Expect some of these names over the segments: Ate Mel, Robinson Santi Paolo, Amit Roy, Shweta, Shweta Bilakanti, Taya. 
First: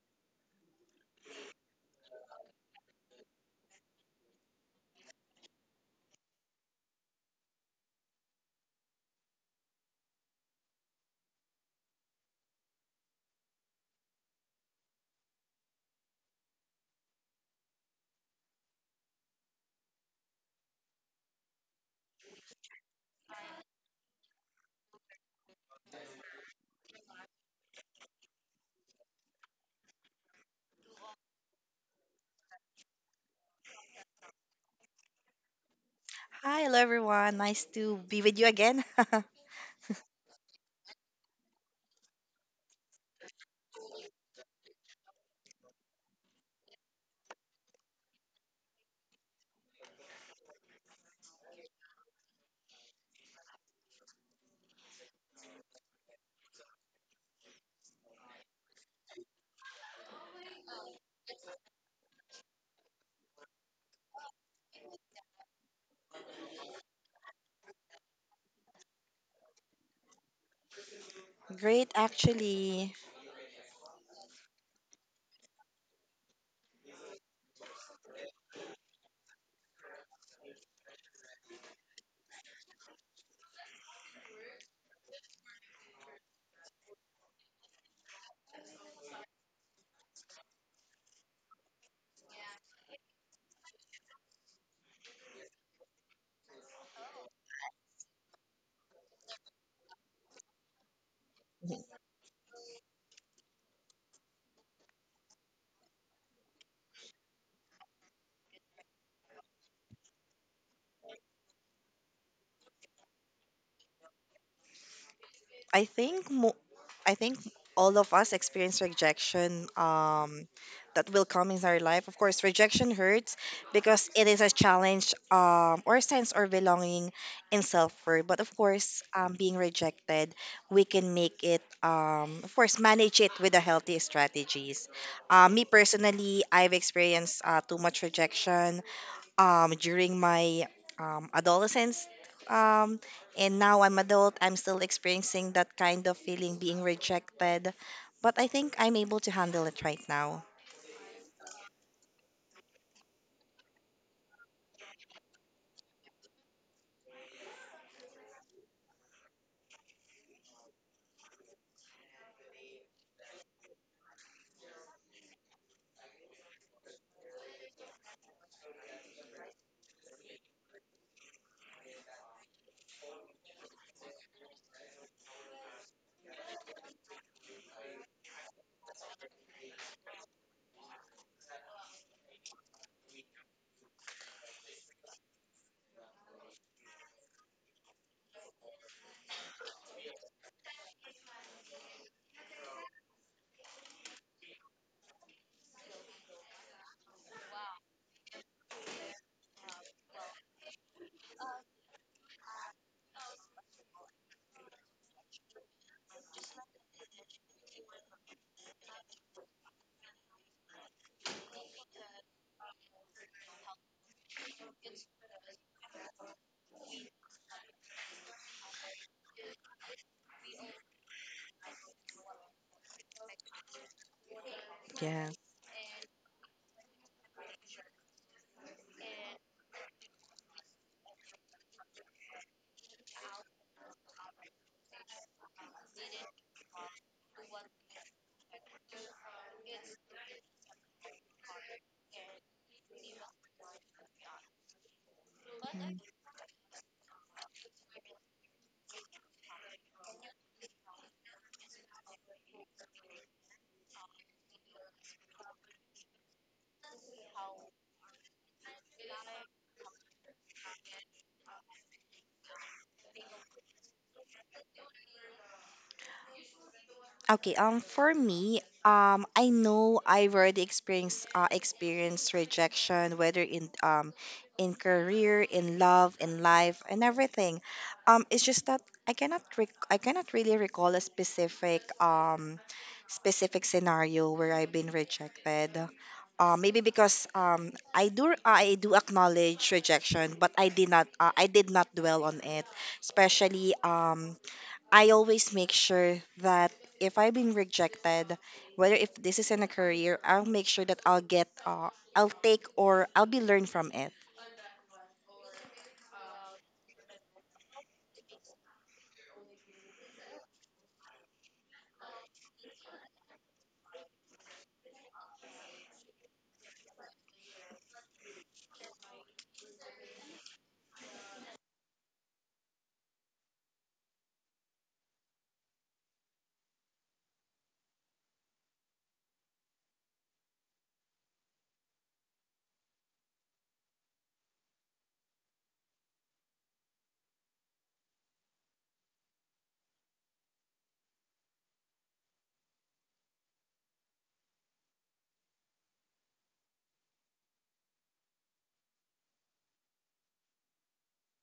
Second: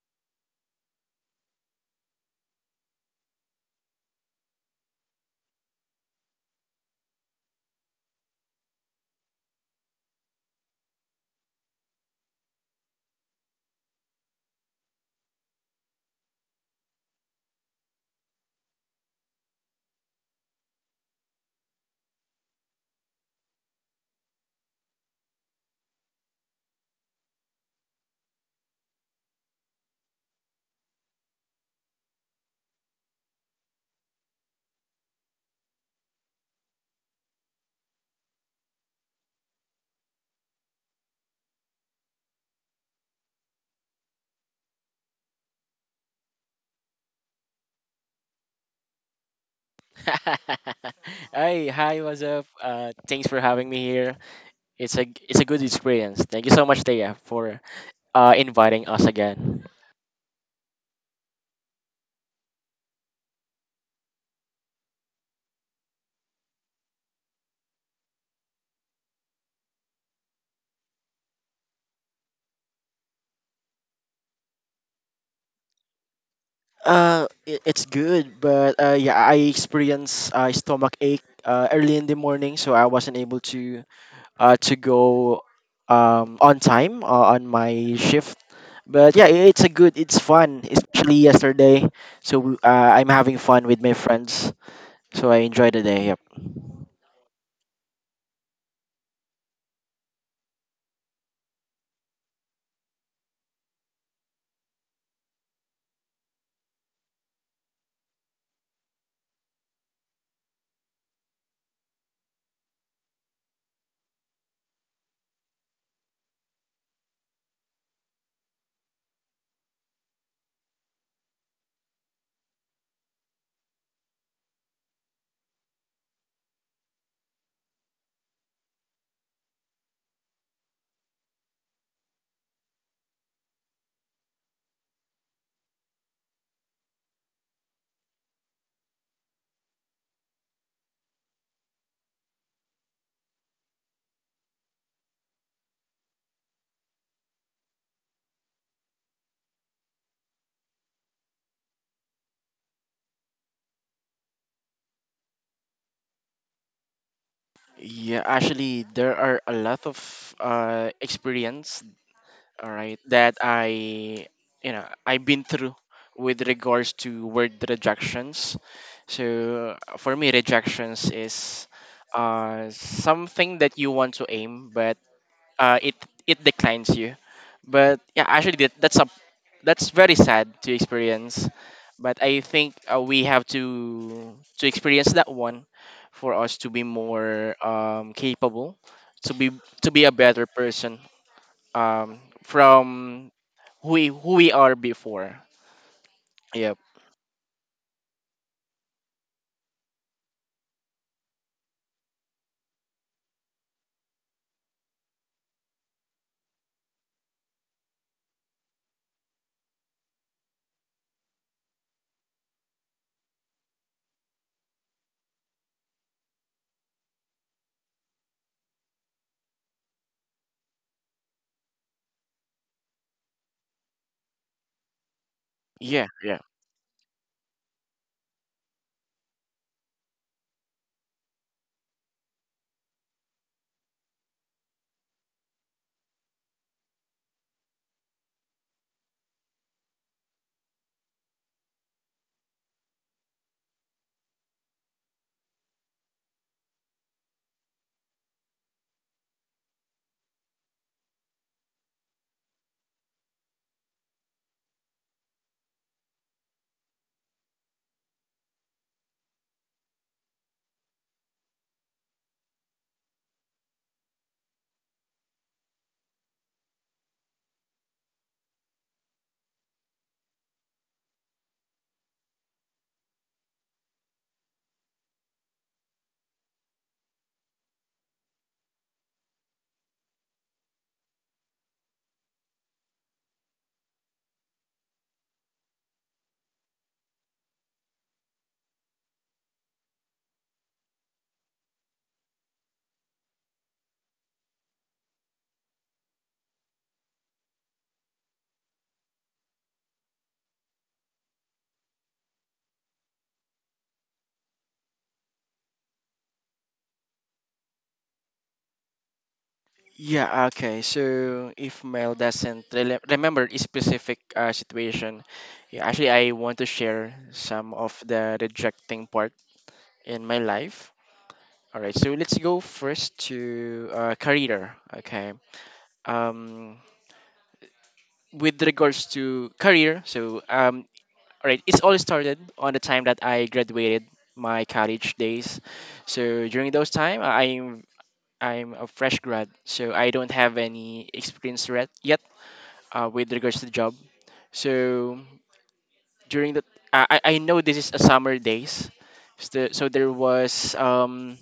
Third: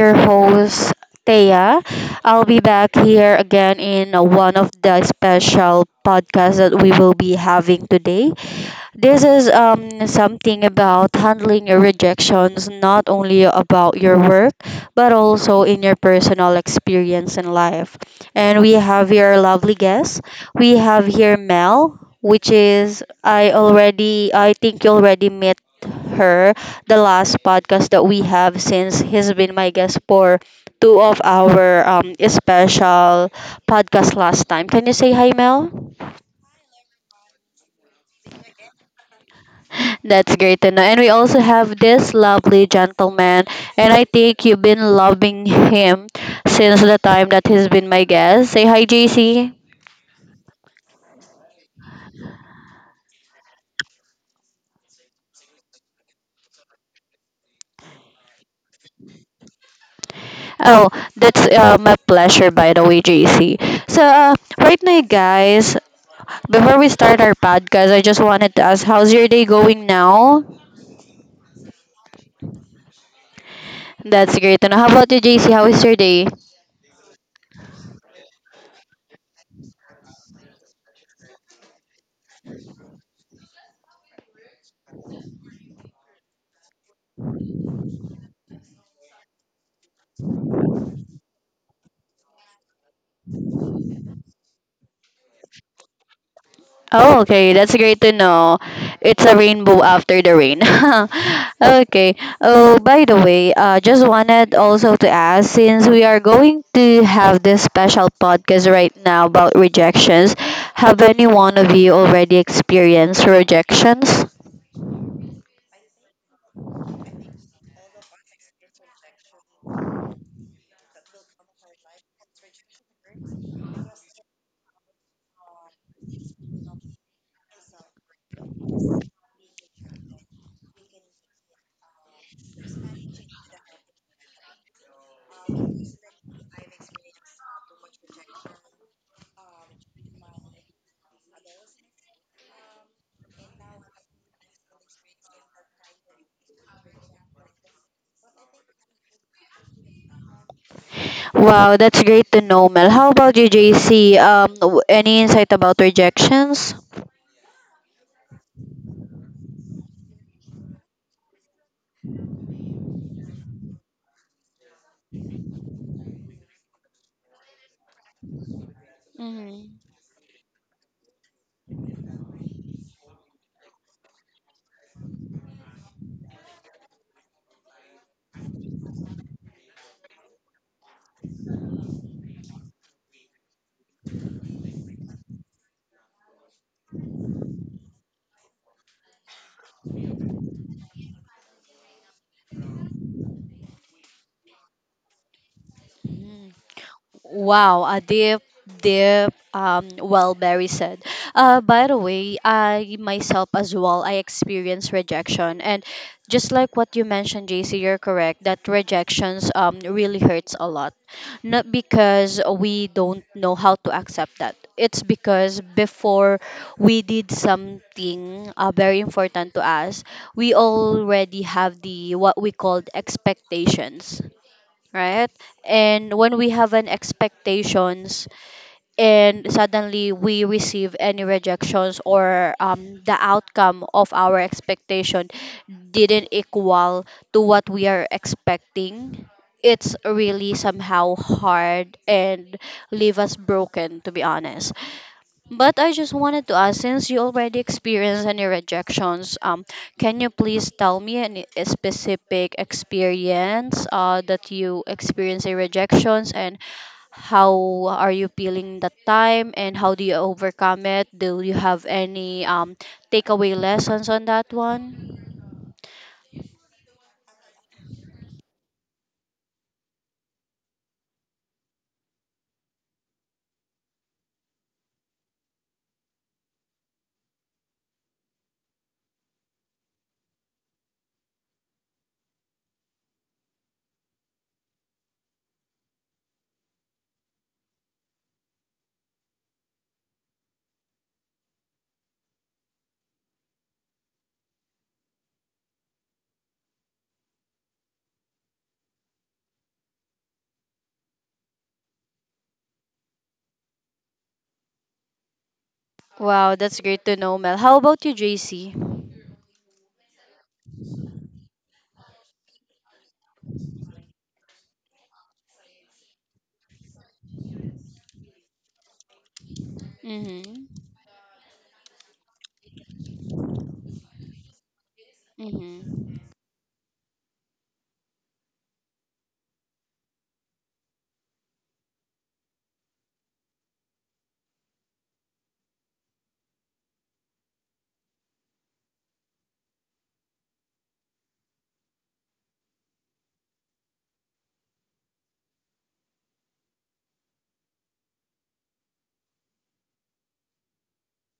your host, Thea. I'll be back here again in one of the special podcasts that we will be having today. This is something about handling your rejections, not only about your work, but also in your personal experience in life. And we have here lovely guest. We have here Mel, which is, I think you already met her, the last podcast that we have since he's been my guest for two of our special podcast last time. Can you say hi, Mel? Hi, hello everyone. Nice to be with you again. That's great to know. And we also have this lovely gentleman, and I think you've been loving him since the time that he's been my guest. Say hi, JC. Hi, what's up? Thanks for having me here. It's a good experience. Thank you so much, Taya, for inviting us again. Oh, that's my pleasure, by the way, JC. So, right now, guys, before we start our podcast, I just wanted to ask, how's your day going now? Great, actually. That's great to know. How about you, JC? How is your day? It's good, but yeah, I experienced stomach ache early in the morning, so I wasn't able to go on time on my shift. But yeah, it's fun, especially yesterday. So I'm having fun with my friends, so I enjoy the day. Yep. Oh, okay. That's great to know. It's a rainbow after the rain. Okay. Oh, by the way, just wanted also to ask, since we are going to have this special podcast right now about rejections, have any one of you already experienced rejections? I think mo- I think all of us experience rejection that will come in our life. Of course, rejection hurts because it is a challenge, or sense or belonging in self-worth. But of course, being rejected, we can make it. Of course, manage it with the healthy strategies. Me personally, I've experienced too much rejection during my adolescence. Um, and now I'm adult, I'm still experiencing that kind of feeling being rejected. But I think I'm able to handle it right now. Wow, that's great to know, Mel. How about you, JC? Any insight about rejections? Yeah, actually, there are a lot of experience, all right, that I've been through with regards to word rejections. Mm-hmm. So for me, rejections is something that you want to aim, but uh, it it declines you. But yeah, actually, that's very sad to experience, but I think we have to experience that one for us to be more capable to be a better person from who we are before. Yep. Wow, a deep, deep, well, Barry said. By the way, I myself as well, I experienced rejection. And just like what you mentioned, JC, you're correct that rejections really hurts a lot. Not because we don't know how to accept that. It's because before we did something very important to us, we already have the what we called expectations, Yeah. right? yeah And when yeah we have an expectations and suddenly we receive any rejections or the outcome of our expectation didn't equal to what we are expecting, it's really somehow hard and leave us broken, to be honest. But I just wanted to ask, since you already experienced any rejections, can you please tell me any specific experience that you experienced a rejections, and how are you feeling that time and how do you overcome it? Do you have any takeaway lessons on that one? Okay, for me, I know I've already experienced rejection, whether in career, in love, in life, and everything. It's just that I cannot really recall a specific scenario where I've been rejected. Maybe because I do acknowledge rejection, but I did not dwell on it, especially I always make sure that if I've been rejected, whether if this is in a career, I'll make sure that I'll get, I'll take or I'll be learned from it. Wow, that's great to know, Mel. How about you, JC? Yeah. Okay, so if Mel doesn't rele remember a specific situation, yeah, actually I want to share some of the rejecting part in my Mm-hmm. life. All right, so let's go first to career. Okay. Mm-hmm. Um, with regards to career, so all right, it's all started on the time that I graduated my college days. So during those time, I'm a fresh grad, so I don't have any experience yet with regards to the job. So during the I know this is a summer days, so, so there was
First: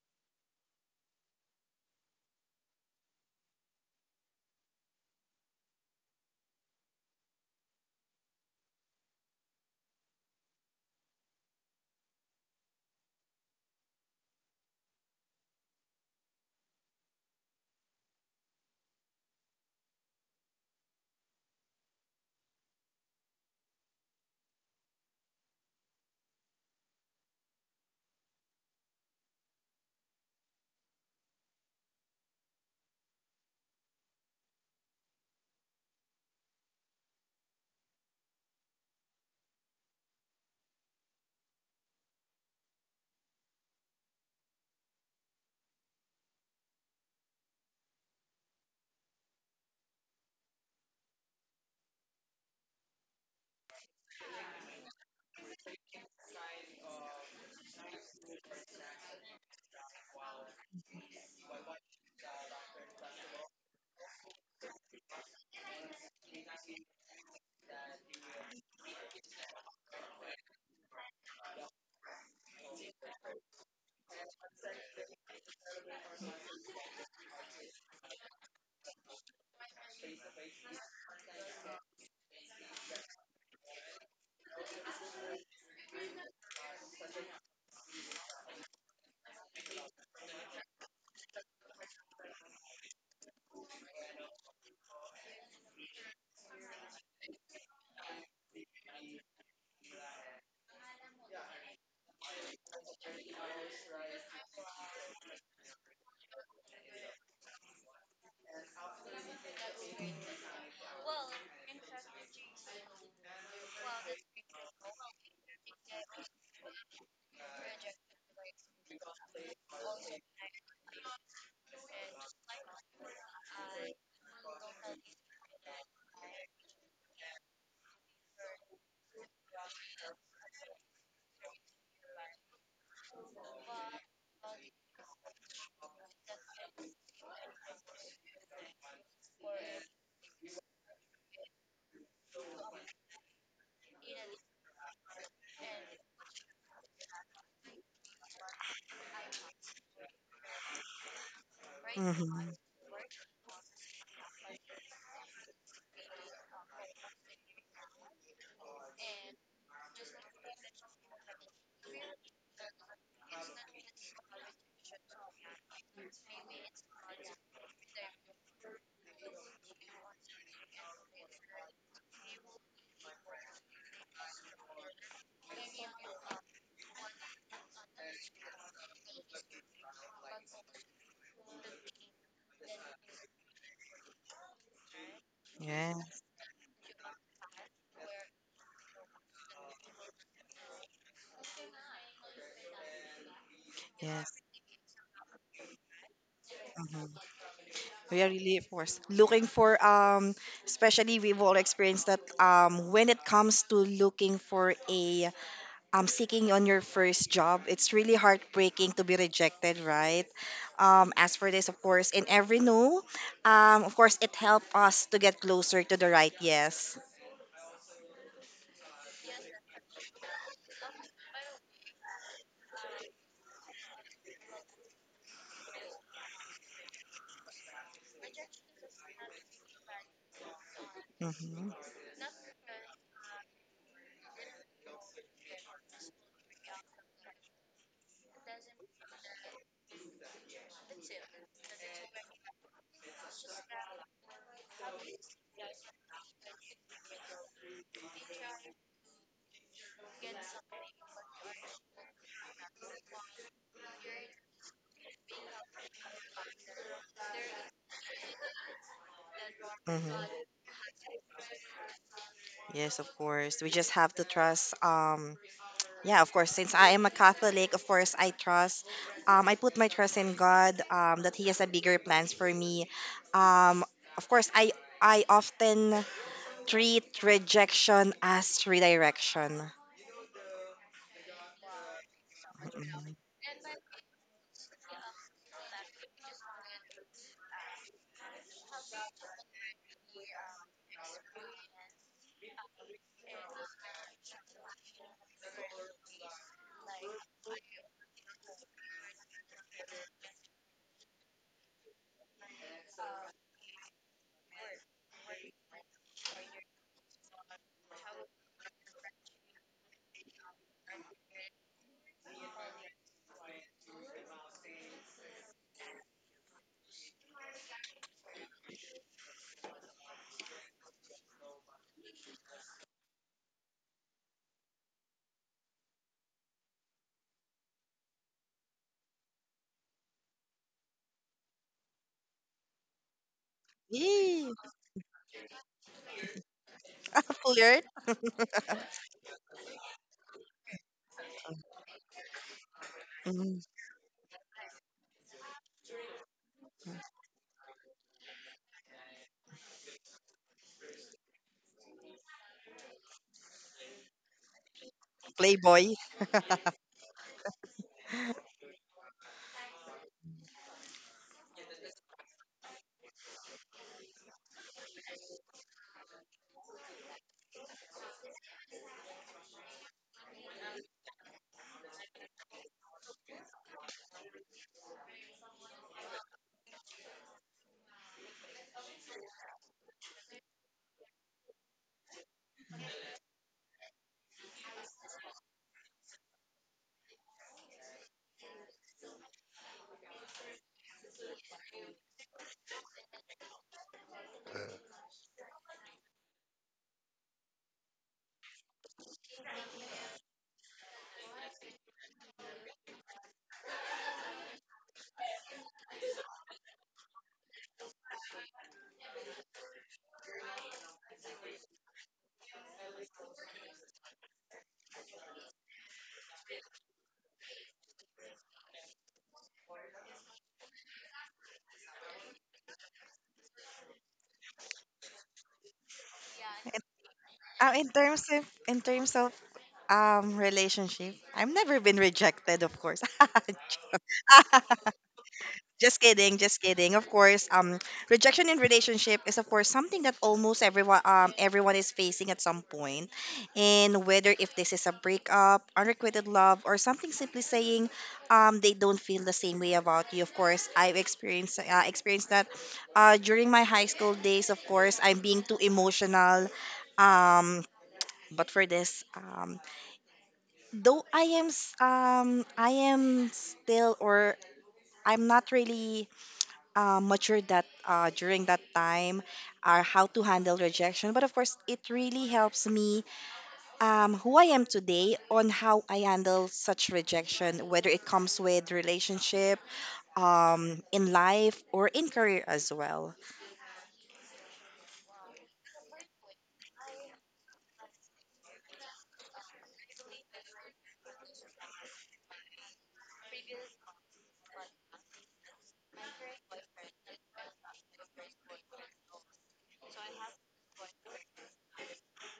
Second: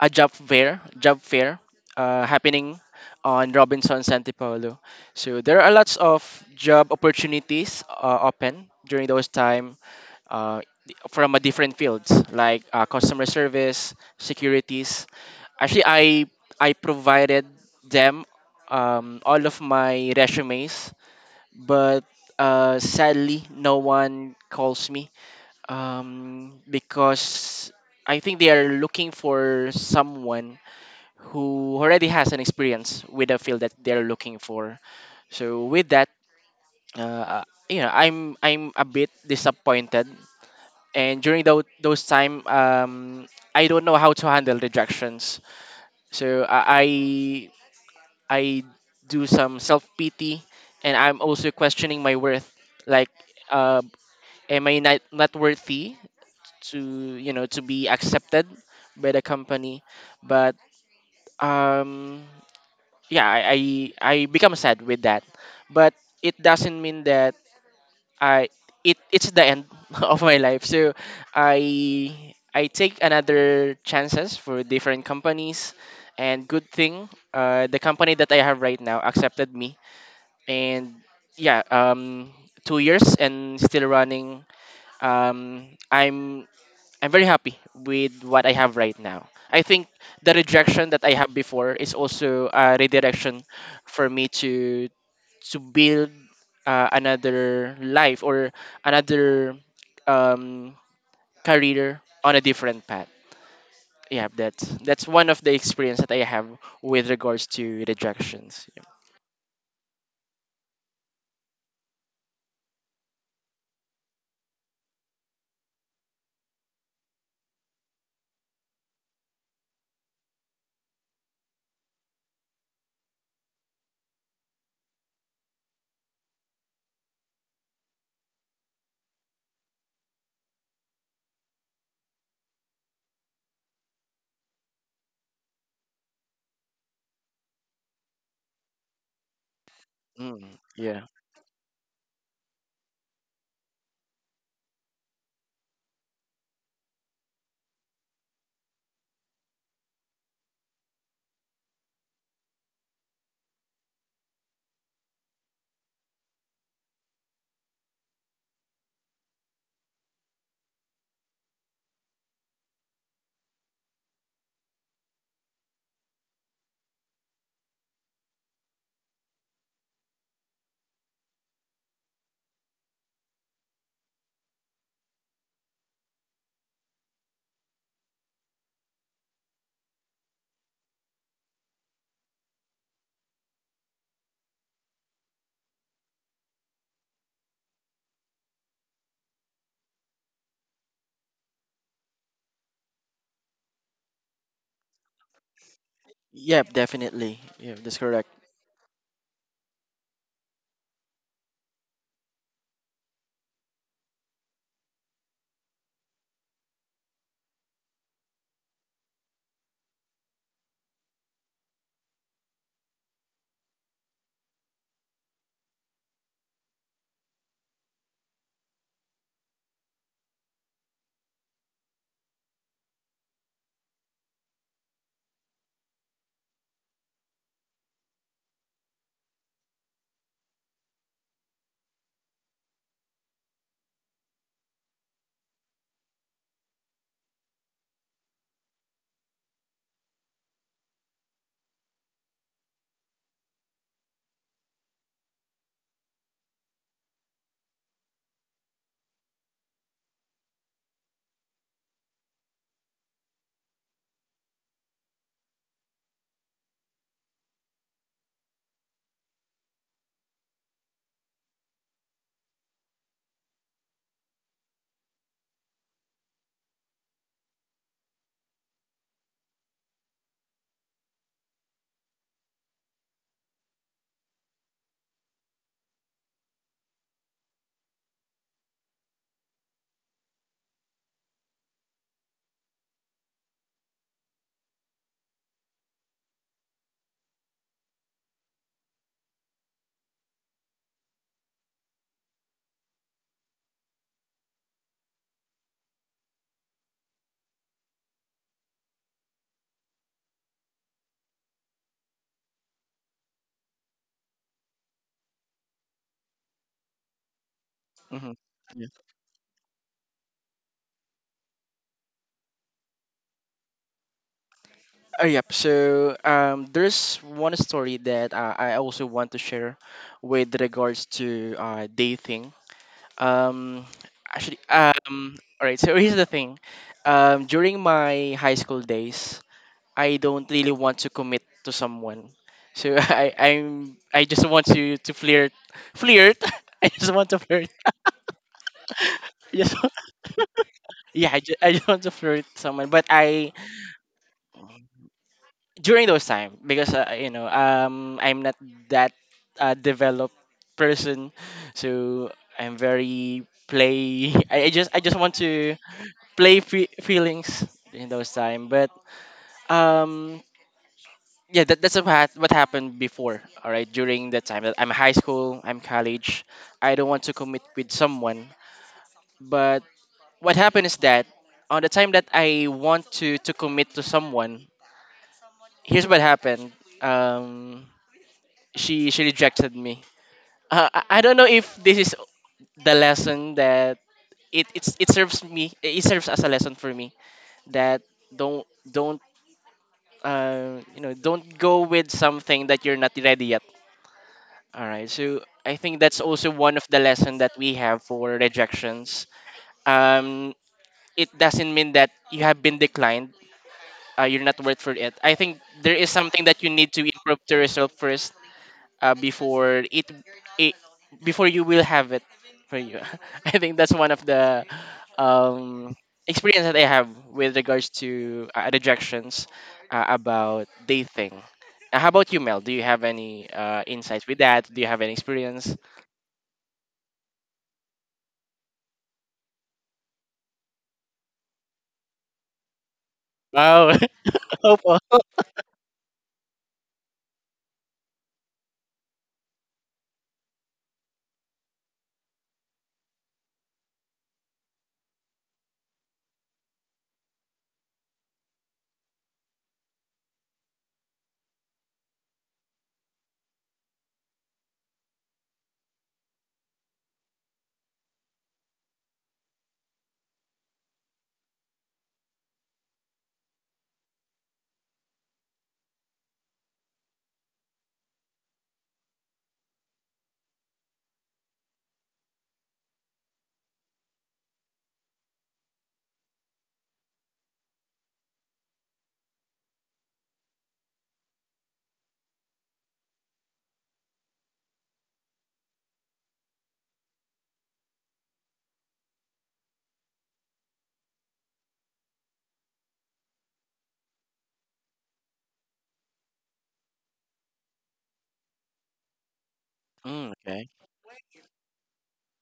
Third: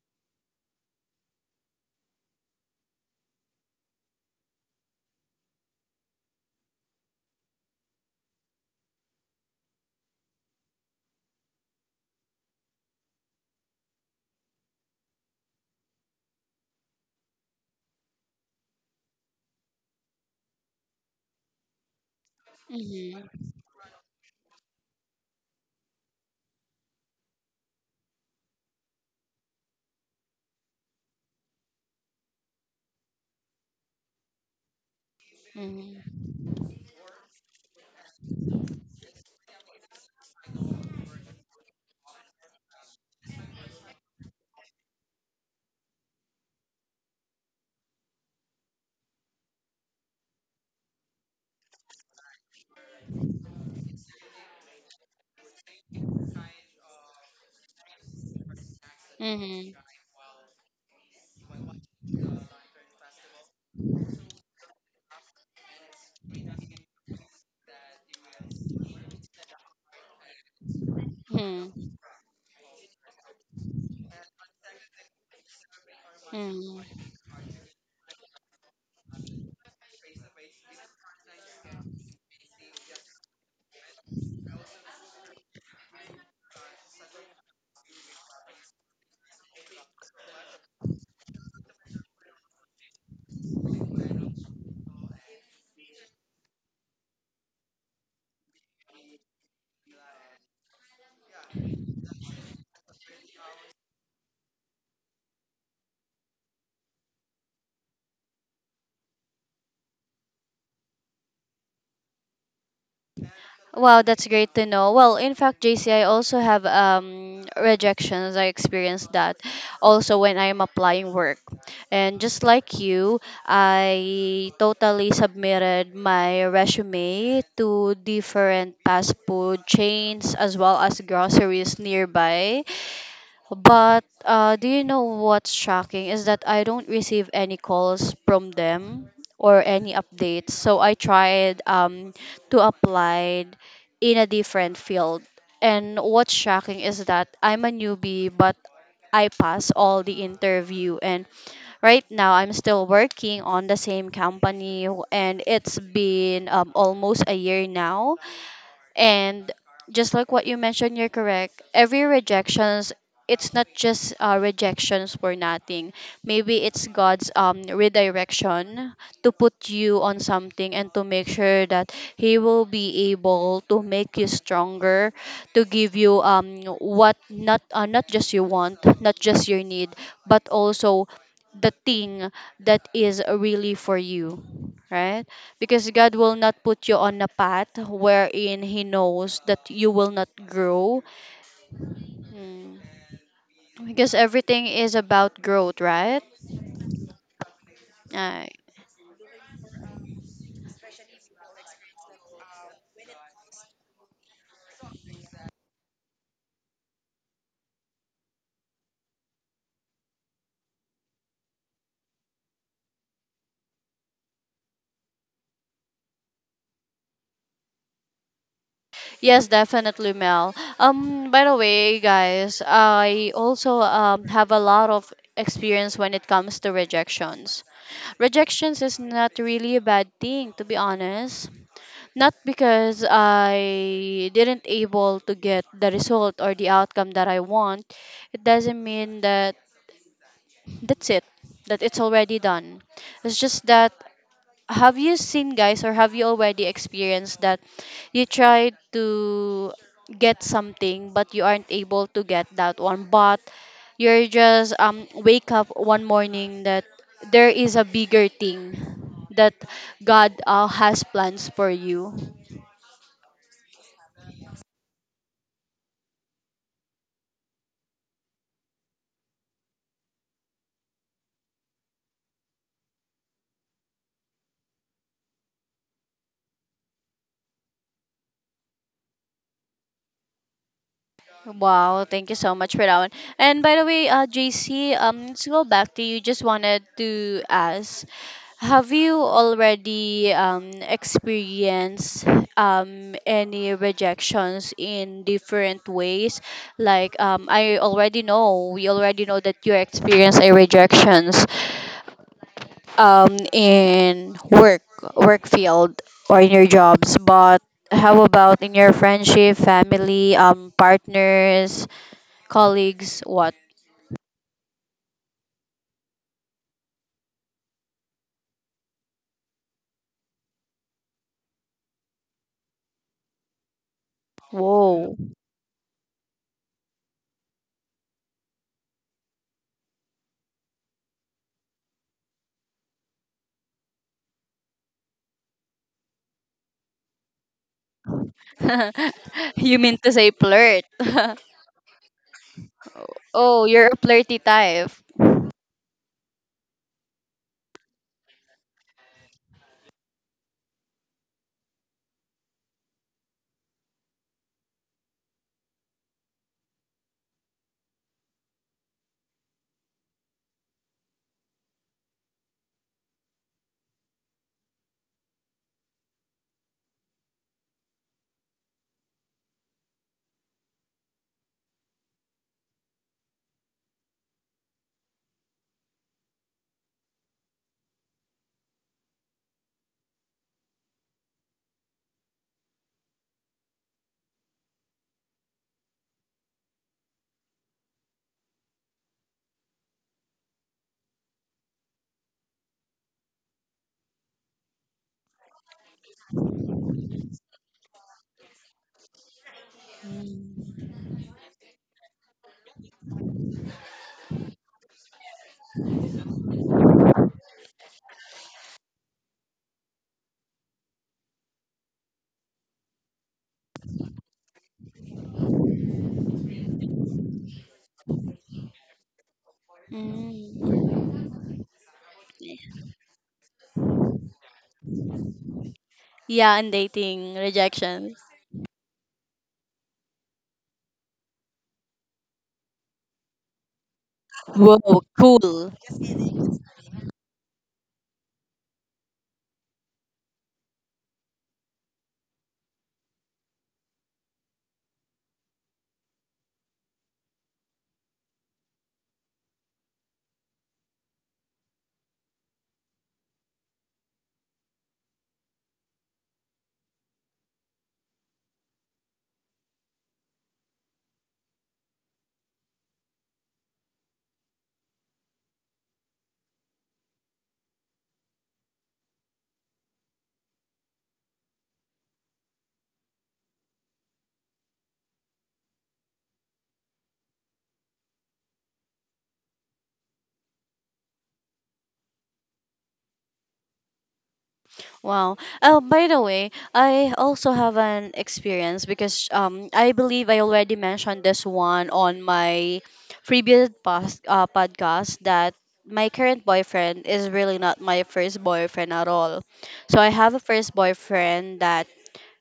a job fair happening on Robinson Santi Paolo. So there are lots of job opportunities open during those time uh, from a different fields like customer service, securities. Actually, I provided them all of my resumes, but Mm-hmm. sadly, no one calls me because I think they are looking for someone who already has an experience with the field that they're looking for. So with that, Mm-hmm. You know, I'm a bit disappointed. And during those time, I don't know how to handle rejections. So I do some self pity, and I'm also questioning my worth. Like, uh, am I not worthy to, you know, to be accepted by the Mm-hmm. company? But um yeah, I, I become sad with that, but it doesn't mean that I it it's the end of my life. So Mm-hmm. I take another chances for different companies. And good Mm-hmm. thing the company that I have right now accepted me. And yeah, 2 years and still running. um i'm I'm very happy with what I have right now. I think the rejection that I have before is also a redirection for me to build another life or another um, career on a different path. Yeah, that's one of the experience that I have with regards to rejections. Wow, that's great to know. Well, in fact, JC, I also have rejections. I experienced that also when I'm applying work. And just like you, I totally submitted my resume to different fast food chains as well as groceries nearby. But do you know what's shocking is that I don't receive any calls from them or any updates. Mm, So I yeah. tried to apply in a different field. And what's shocking is that I'm a newbie, but I pass all the interview. And right now, hmm I'm still working on the same company, and it's been almost a year now, and just like what you mentioned, you're correct. Every rejections, it's not just rejections for nothing. Maybe it's God's redirection to put you on something and to make sure that He will be able to make you stronger, to give you what not not just you want, not just your need, but also the thing that is really for you, right? Because Yeah, God will not put you on a path wherein He knows that you will not grow. Mm. Because yes. everything is about growth, right? Yeah, hmm definitely. Yeah, that's We correct. are Uh, really forced. Looking for, especially we've all experienced that when it comes to looking for a seeking on your first job, it's really heartbreaking to be rejected, right? As for this, of course, in every no, of course, it helped us to get closer to the right yes. Yes, definitely, Mel. By the way, guys, I also have a lot of experience when it comes to rejections. Rejections is not really a bad thing, to be honest. Mm-hmm. Not because I didn't able to get the result or the outcome that I want, it doesn't mean that that's it, that it's already done. It's just that, have you seen guys or have you already experienced that you try to get something but you aren't able to get that one but you're just wake up one morning that there is a bigger thing that god Mm-hmm. Has plans for you. Yes, of course. We just have to trust. Yeah, of course. Since I am a Catholic, of course, I trust. I put my trust in God. That He has a bigger plans for me. Um, of course, I often treat rejection as redirection. Wow, thank you so much for that one. Mm-hmm. And by the way, JC, let's go back to you. Just wanted to ask, have you already experienced any rejections in different ways? Like I already know, we already know that you experience a rejections in work, work field, or in your jobs, but how Hmm. about in your friendship, family, partners, colleagues, what? Yep. So there's one story that I also want to share with regards to dating. Um, Whoa. All right. So here's the thing. During my high school days, I don't really want to commit to someone. So I just Yay, want to flirt. I just want to flirt. flirt, I just, You mean to say flirt? yeah, I just want to flirt someone, but I mm, Oh, you're a flirty type. during those time, because you know, I'm not that developed person. So I'm very play I just want to playboy. play feelings in those time. But um yeah, that's what happened before. All right, during that time that I'm high school, I'm college, I don't want to commit with someone. But what happened is that on the time that I want to commit to someone, here's what happened. um she rejected me. I don't know if this is the lesson that it serves me. It serves as a lesson for me that don't you know, don't go with something that you're not ready yet. All right, so I think that's also one of the lesson that we have for rejections. Um, Mm. it doesn't mean that you have been declined. You're not worth for it. I think there is something that you need to improve to yourself first uh, before it, it before you will have it for you. I think that's one of the um, experience that I have with regards to rejections about Mm. dating. How about you, Mel? Do you have any insights with that? Do you have any experience? Yeah, and dating Uh, in rejections. terms of in terms of relationship, I've never been rejected, of course. Wow. Opo. Whoa, cool. Just kidding, just kidding. Of course, rejection in relationship is of course something that almost everyone is facing at some point, and whether if this is a breakup, unrequited love, or something simply saying, they don't feel the same way about you. Of course, I've experienced that, during my high school days. Of course, I'm being too emotional, um, but for this, though I am still or I'm not really matured that during that time are how to handle rejection. But of course, it really helps me who I am today on how I handle such rejection, whether it comes with relationship, in life, or in career as well. Wow. Oh, by the way, I also have an experience because I believe I already mentioned this one on my podcast that my current boyfriend is really not my first boyfriend at all. So I Mm, have a okay. first boyfriend that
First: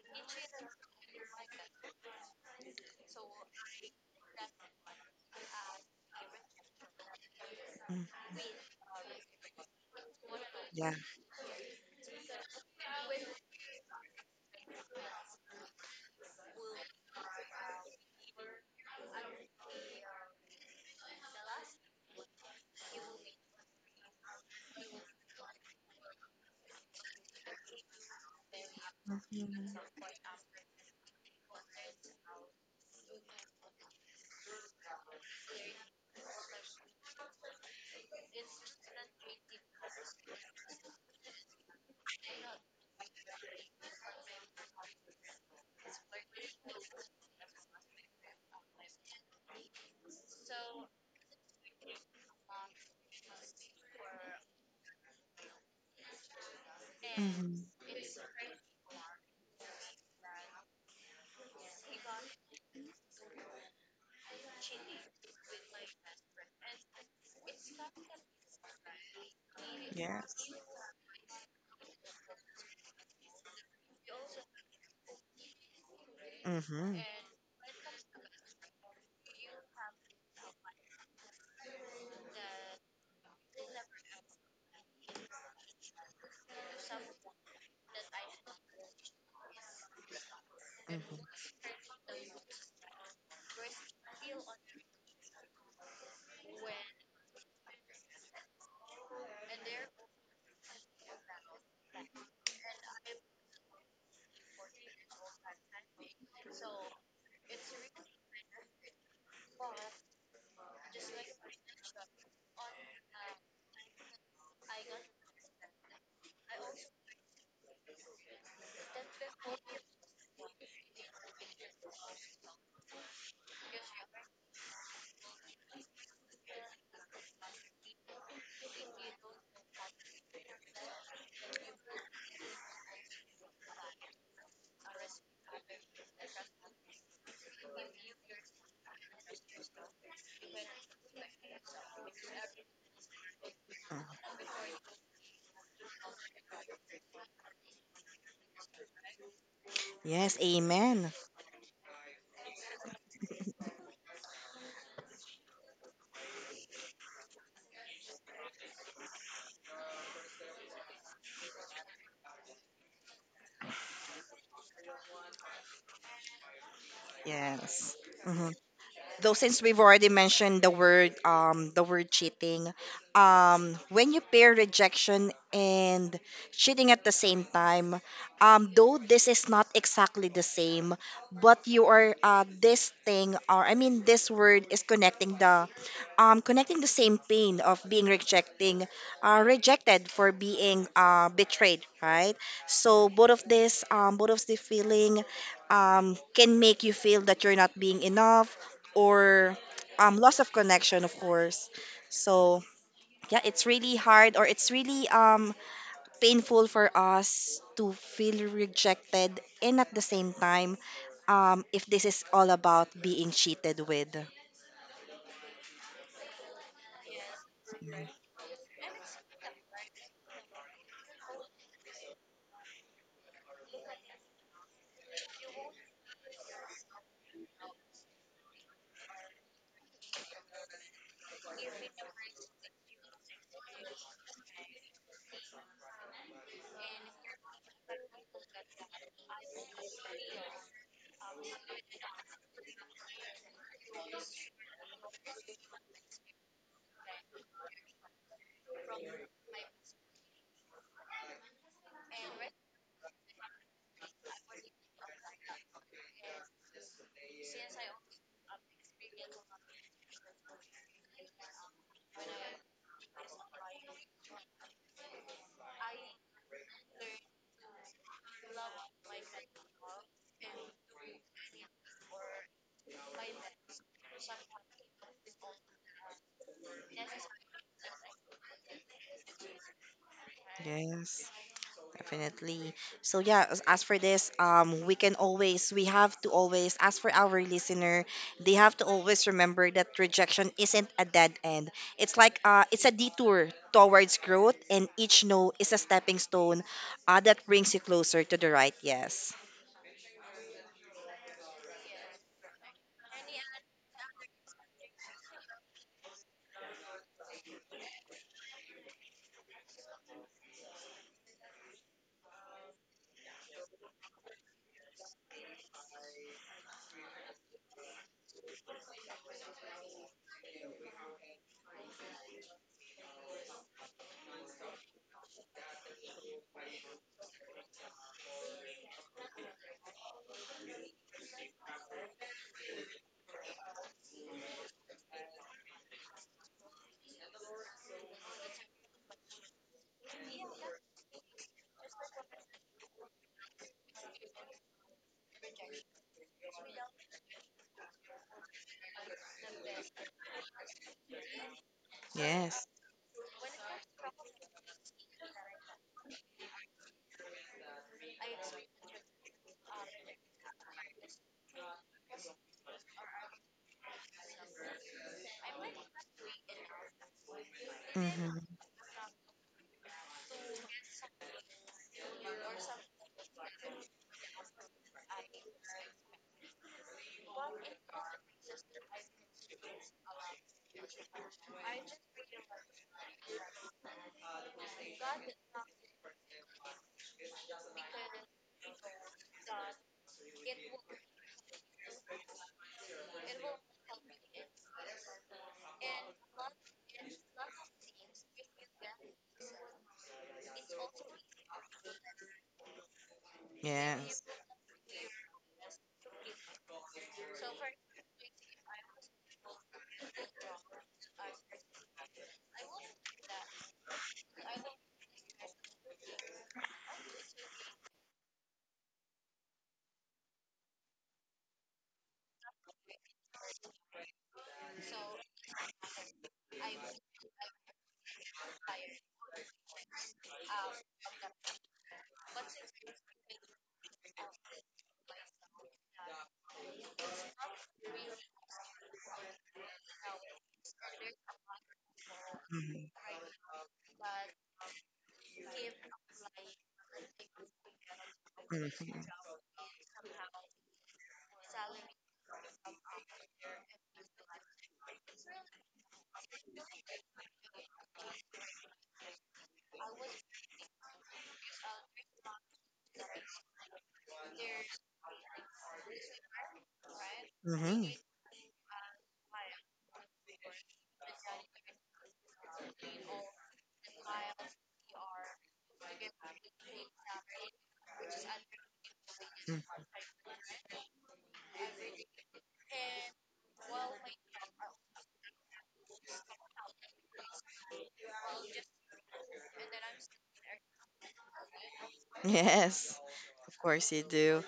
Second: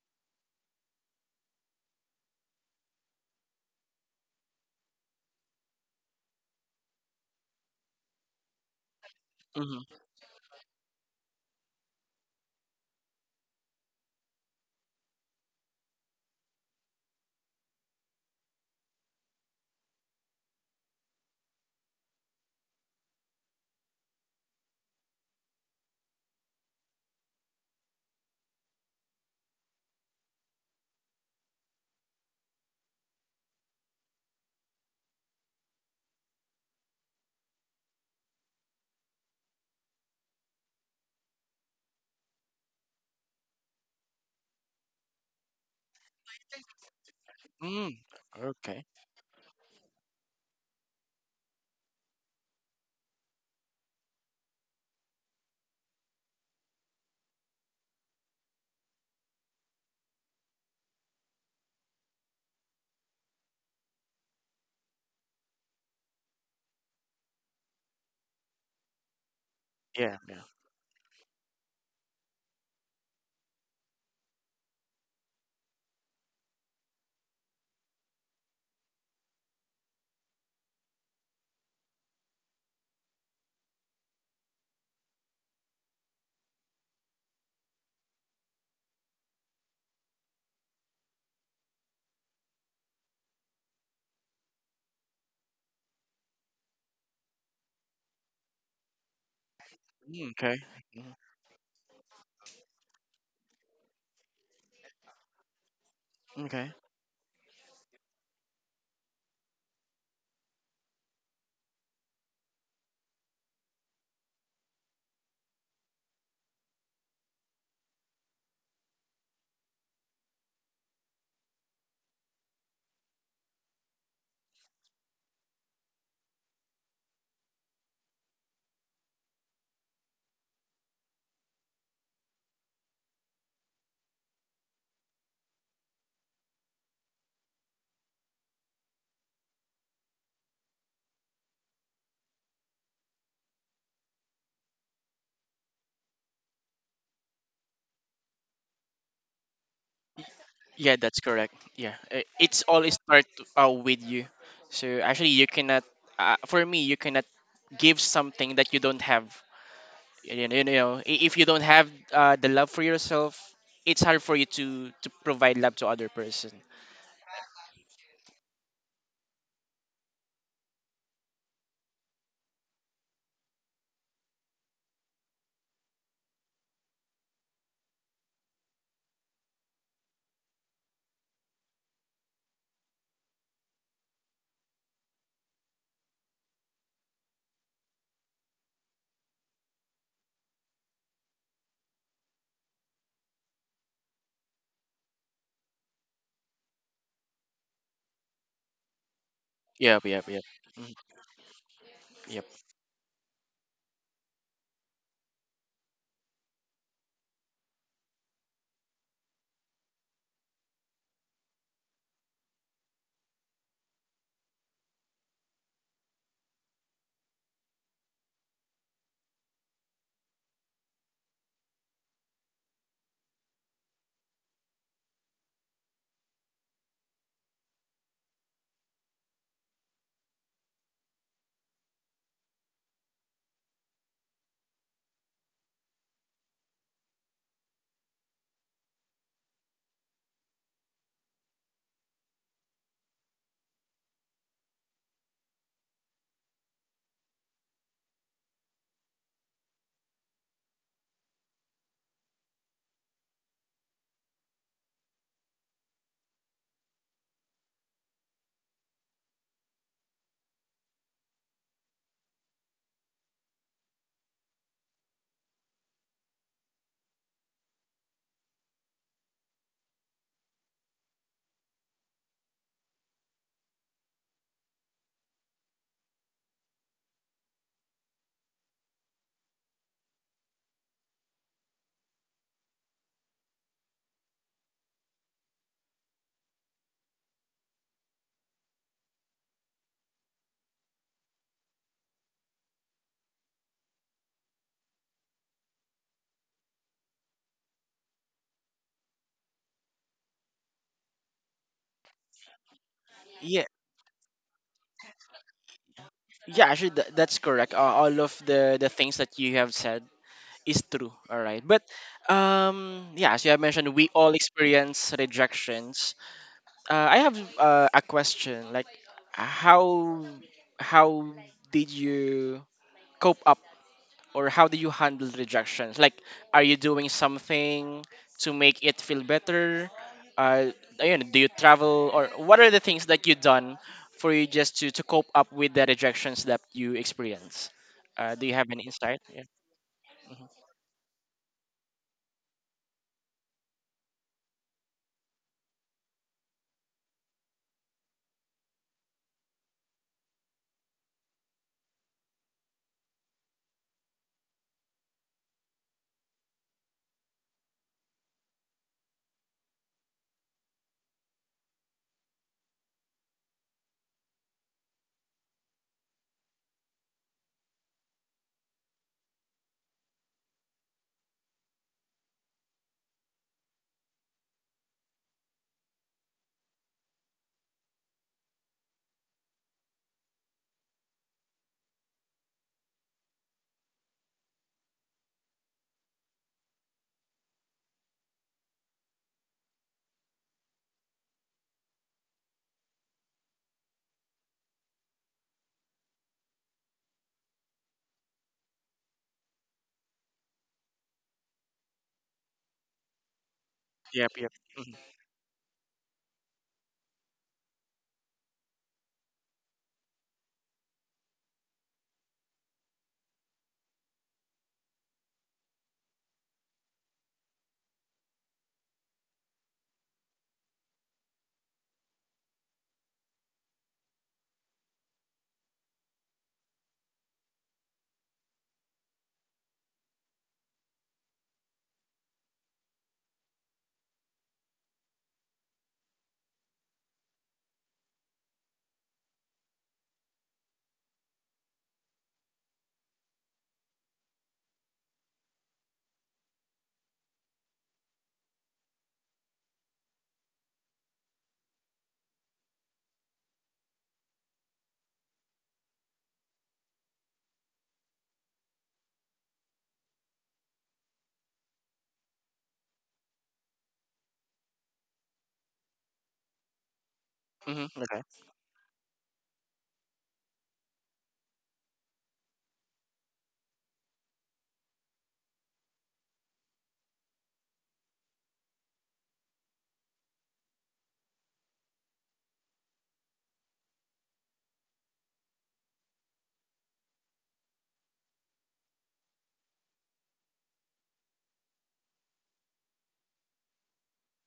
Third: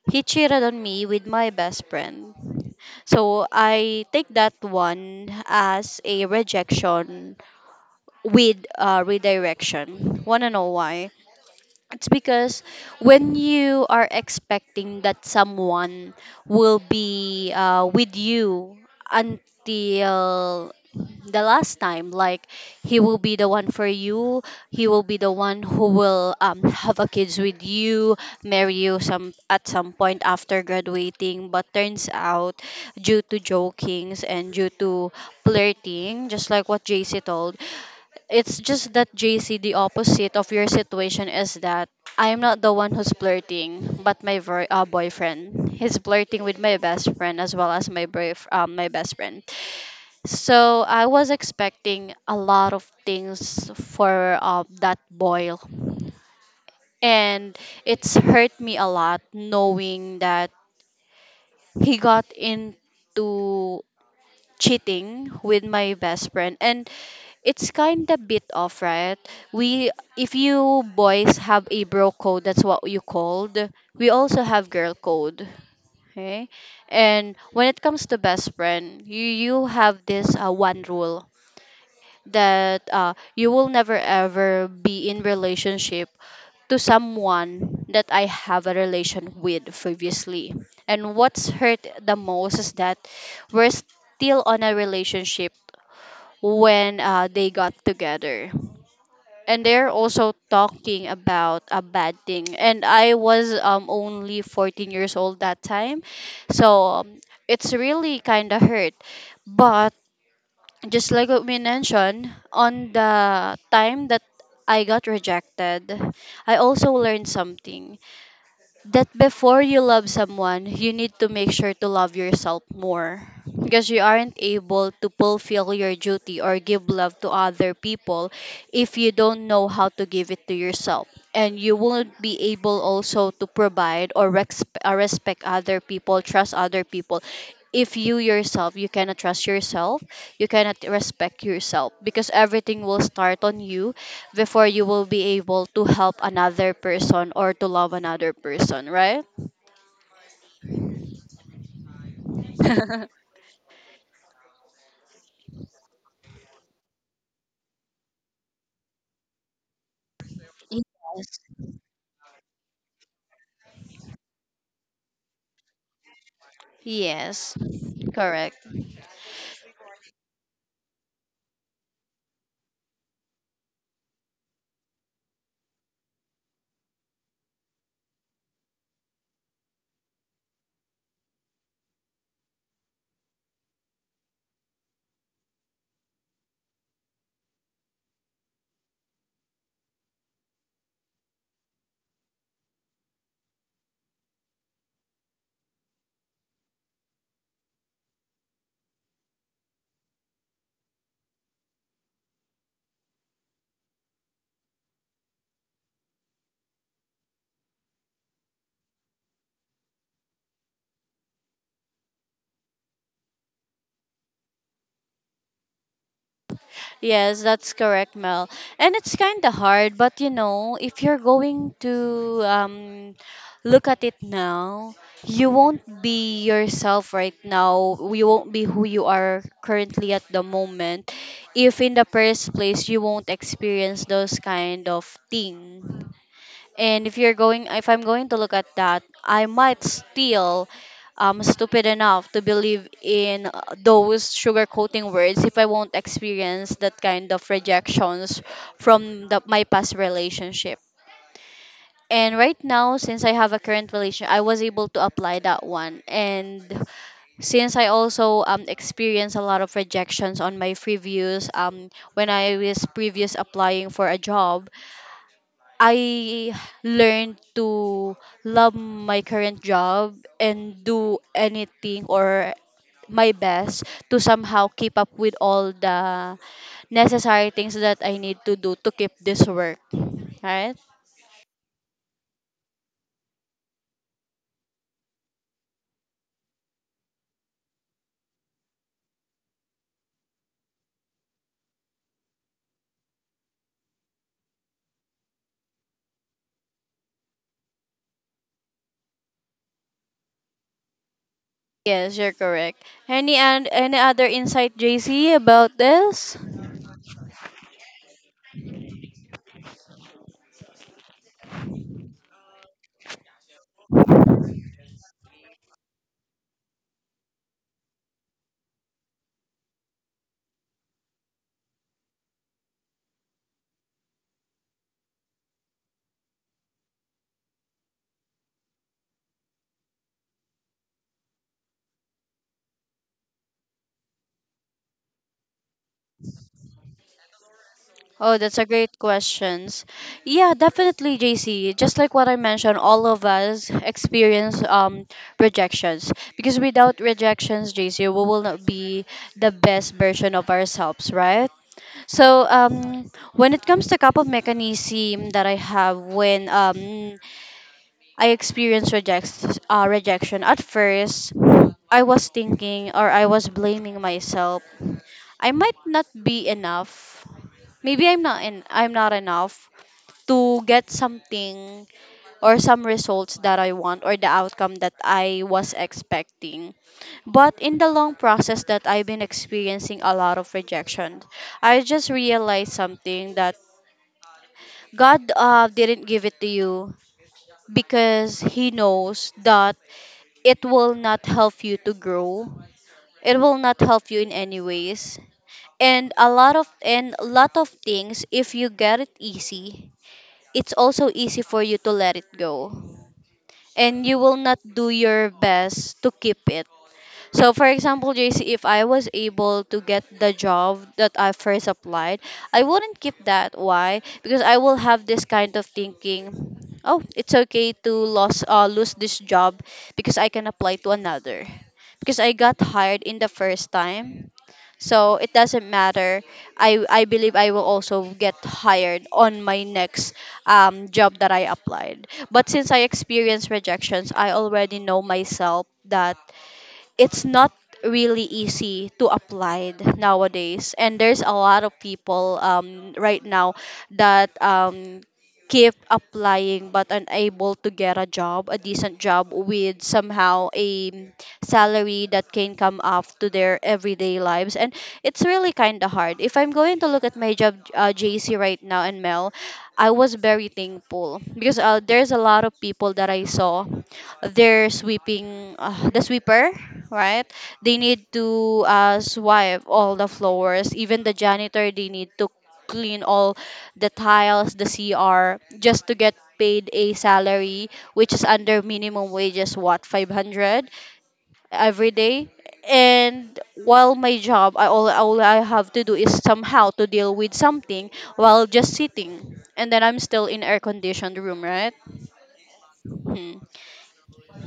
he cheated on me with my best friend. So I take that one as a rejection Mm, with Mm-hmm. redirection. Wanna know yeah. why? It's because when you are expecting that someone will be with you until the last time, like he will be the one for you, he will be the one who will have a kids with you, marry you some at some point after graduating. But turns out, due to jokings and due to flirting, just like what JC told, it's just that JC, the opposite of your situation is that I'm not the one who's flirting, but my boyfriend. He's flirting with my best friend as well as Mm, my okay. my best friend. So I was expecting a lot of things for that boy, and Mm-hmm. it's hurt me a lot knowing that he got into cheating with my best friend, and it's kind of bit off, right? We, Yeah. if Yeah. Yes. you boys have a bro code, that's what you called, we also have girl code, okay? Mm-hmm. Mm-hmm. And when it comes to best friend, you have this one rule, that you will never ever be in relationship to someone that I have a relation with previously. And what's hurt the most is that we're still on a relationship when they got together, and they're Mm, also okay. talking Mm, about a bad thing, and I was only 14 years old that time. okay. So it's really kind of hurt, but just like what we mentioned, on the time that I got rejected, I also learned something, that before you love someone, you need to make sure to love yourself more, because you aren't able to fulfill your duty or give love to other people if you don't know how to give it to yourself. And you won't be able also to provide or respect other people, trust other people, if you yourself you cannot trust yourself, you cannot respect yourself, because everything will start on you Mm-hmm. before you will be able to help another person or to love another person, right? Yes. Yeah, Amen. that's correct. Yeah, it's all start with you. So actually, you cannot. For me, you cannot give something that you don't have. Yes. If you don't have the love for yourself, it's hard for you to provide love to other person. Yes. Yes. Mm-hmm. Correct. Though since we've already mentioned the word, the word cheating, when you pair rejection and cheating at the same time, though this is not exactly the same, but you are, this thing, or I mean this word is connecting the, connecting the same pain of being rejecting rejected for being betrayed, right? So both of this, both of the feeling, can make you feel that you're not being enough or, Yep, yep, loss yep. of Mhm. connection, of course. Yep. So yeah, it's really hard, or it's really painful for us to feel rejected, and at the same time, if this is all about being cheated with. Yes, that's correct, Mel. And it's kind of hard, but you know, if you're going to look at it now, you won't be yourself right now. You won't be who you are currently at the moment. If in the first place you won't experience those kind of thing, and if you're going, if I'm going to look at that, I might still stupid enough to believe in those sugarcoating words if I won't experience that kind of rejections from my past relationship. And right now, since I have a current relation, I was able to apply that one. And since I also experienced a lot of rejections on my previous when I was previous applying for a job, I learned to love my current job and do anything or my best to somehow keep up with all the necessary things that I need to do to keep this work. Right? Yes. Definitely. So yeah, as for this, we can always, we have to always, as for our listener, they have to always remember that rejection isn't a dead end. It's like, it's a detour towards growth, and each no is a stepping stone, that brings you closer to the right yes. Yes, you're correct. Any and Yeah, any other insight, JC, about this? yeah. Actually, that's correct. All of the things that you have said is true. All right, but yeah. As you have mentioned, we all experience rejections. I have a question. Like, how how did you cope up, or how do you handle rejections? Like, are you doing something to make it feel better? Uh, you know, do you travel, or what are the things that you done for you just to cope up with the rejections that you experience? Oh, Do you that's a have any great insight? Yeah. questions. Mhm. Yeah, definitely, JC. Just like what I mentioned, all of us experience rejections, because without rejections, JC, we will not be the best version of ourselves, right? So Yes. When it comes to couple mechanism that I have when I experienced rejection. At first, I was thinking or I was blaming myself. I might not be enough. Maybe Mm-hmm. I'm not enough to get something or some results that I want or the outcome that I was expecting. But in the long process that I've been experiencing a lot of rejection, I just realized something, that God didn't give it to you because he knows that it will not help you to grow. It will not help you in any ways. And a lot of and a lot of things if you get it easy, it's also easy for you to let it go. And you Yes. Yep. will Yep. not do your best to keep it. So for example, JC, if I was able to get the job that I first applied, I wouldn't keep that. Why? Because I will have this kind of thinking, oh, it's okay to lose lose this job because I can apply to another. Because I got hired in the first time. So it doesn't matter. I believe I will also get hired on my next job that I applied. But since I experienced rejections, I already know myself that it's not really easy to apply nowadays, and there's a lot of people Mm-hmm. Right now that keep applying but unable to get a job, a decent job Mm-hmm. with somehow a salary that can come up to their everyday lives. And it's really kind of hard. If I'm going to look at my job, JC, right now, and Mel, I was very thankful because there's a lot of people that I saw their sweeping, the sweeper, right? They Mm-hmm. Mm-hmm. need Okay. to swipe all the floors. Even the janitor, they need to clean all the tiles, the CR, just to get paid a salary which is under minimum wages, what, Mm-hmm. 500 every day. And while my job, all I have to do is somehow to deal with something while just sitting, and then I'm still in air conditioned room, right? Yes. Hmm. Of course you do.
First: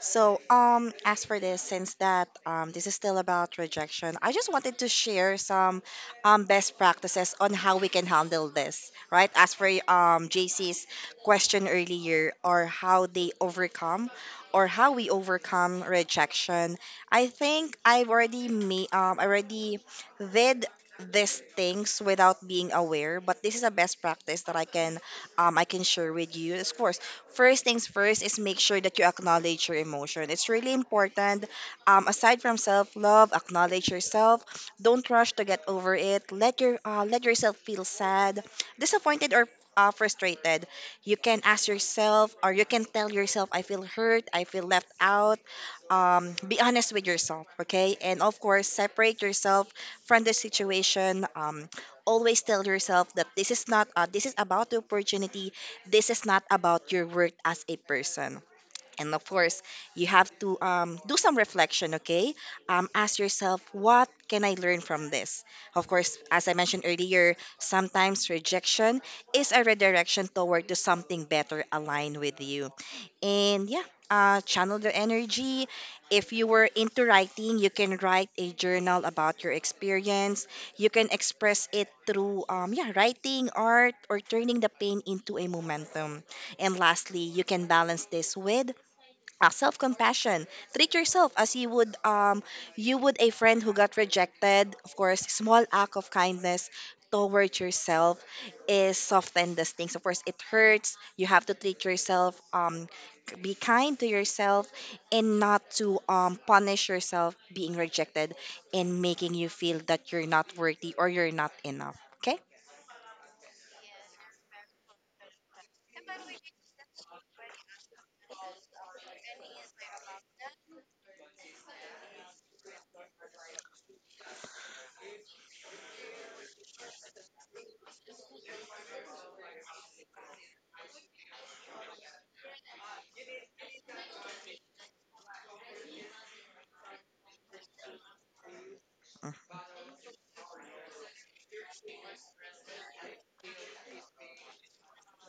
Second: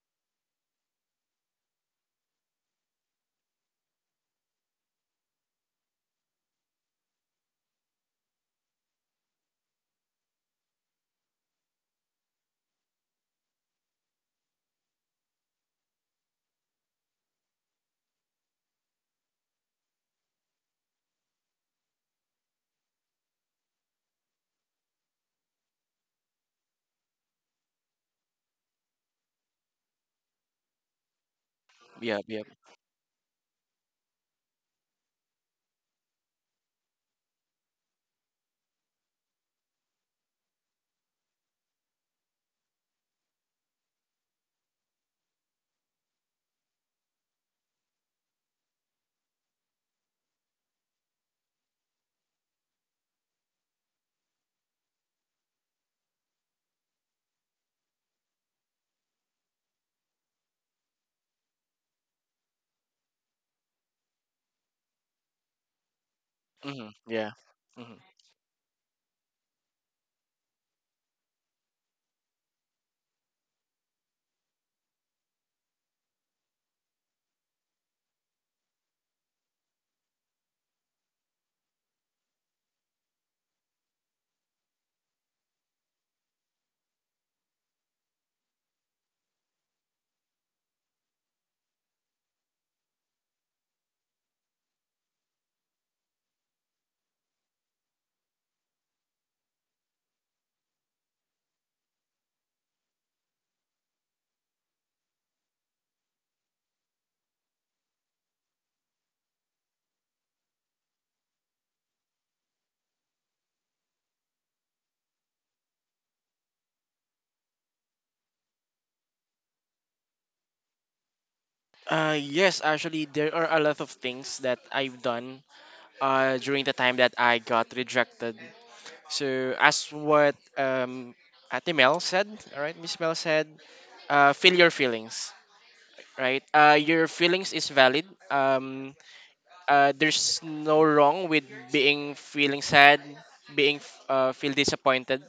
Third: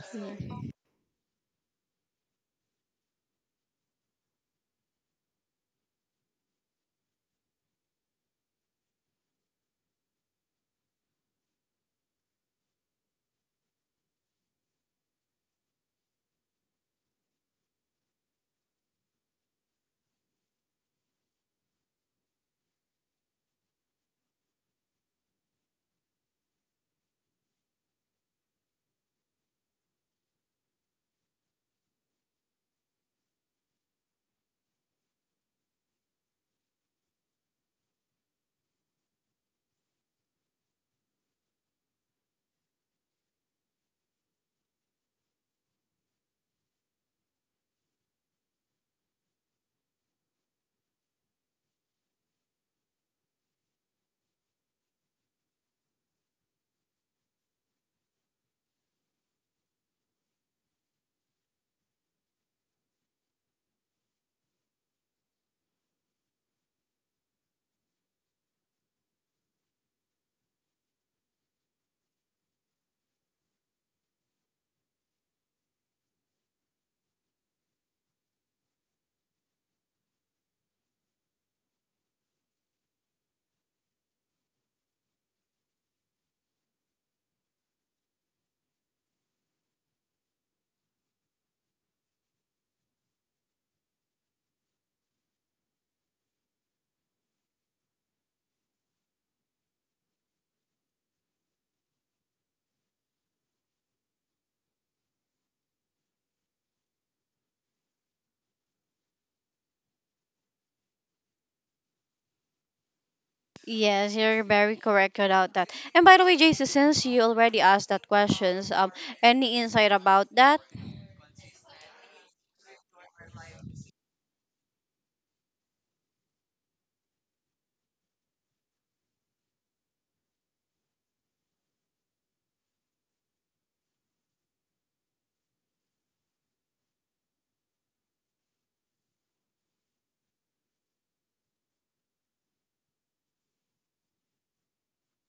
So, as for this, since that this is still about rejection, I just wanted to share some best practices on how we can handle this, right? As for JC's question earlier, or how they overcome, or how we overcome rejection, I think I've already made, I already did these things without being aware, but this is a best practice that I can, I can share with you. Of course, first things first is make sure that you acknowledge your emotion. It's really important. Yep. Aside Yep. from self love, acknowledge yourself. Don't rush to get over it. Let yourself feel sad, disappointed, or frustrated. You can ask yourself, or you can tell yourself, "I feel hurt. I feel left out." Be honest with yourself, okay? And of course, separate yourself from the situation. Always tell yourself that this is not this is about the opportunity. This is not about your worth as a person. And of course, you have to, do some reflection, okay? Ask yourself, what can I learn from this? Of course, as I mentioned Hmm. Yeah. earlier, Mm-hmm. sometimes rejection is a redirection toward to something better aligned with you. And yeah, channel the energy. If you were into writing, you can write a journal about your experience. You can express it through, yeah, writing, art, or turning the pain into a momentum. And lastly, you can balance this with self-compassion. Treat yourself as you would, you would a friend who got rejected. Of course, small act of kindness towards yourself is soften the stings. Of course it hurts. You have to treat yourself, be kind to yourself, and not to punish yourself being rejected and making you feel that you're not worthy or you're not enough, okay. Yes, you're very correct about that. And by the way, Jason, since you already asked that questions, any insight about that? Yes, actually, there are a lot of things that I've done during the time that I got rejected. So, as what Ate Mel said, all right, Miss Mel said, feel your feelings, right? Your feelings is valid. Mm. There's no wrong with being feeling sad, being feel disappointed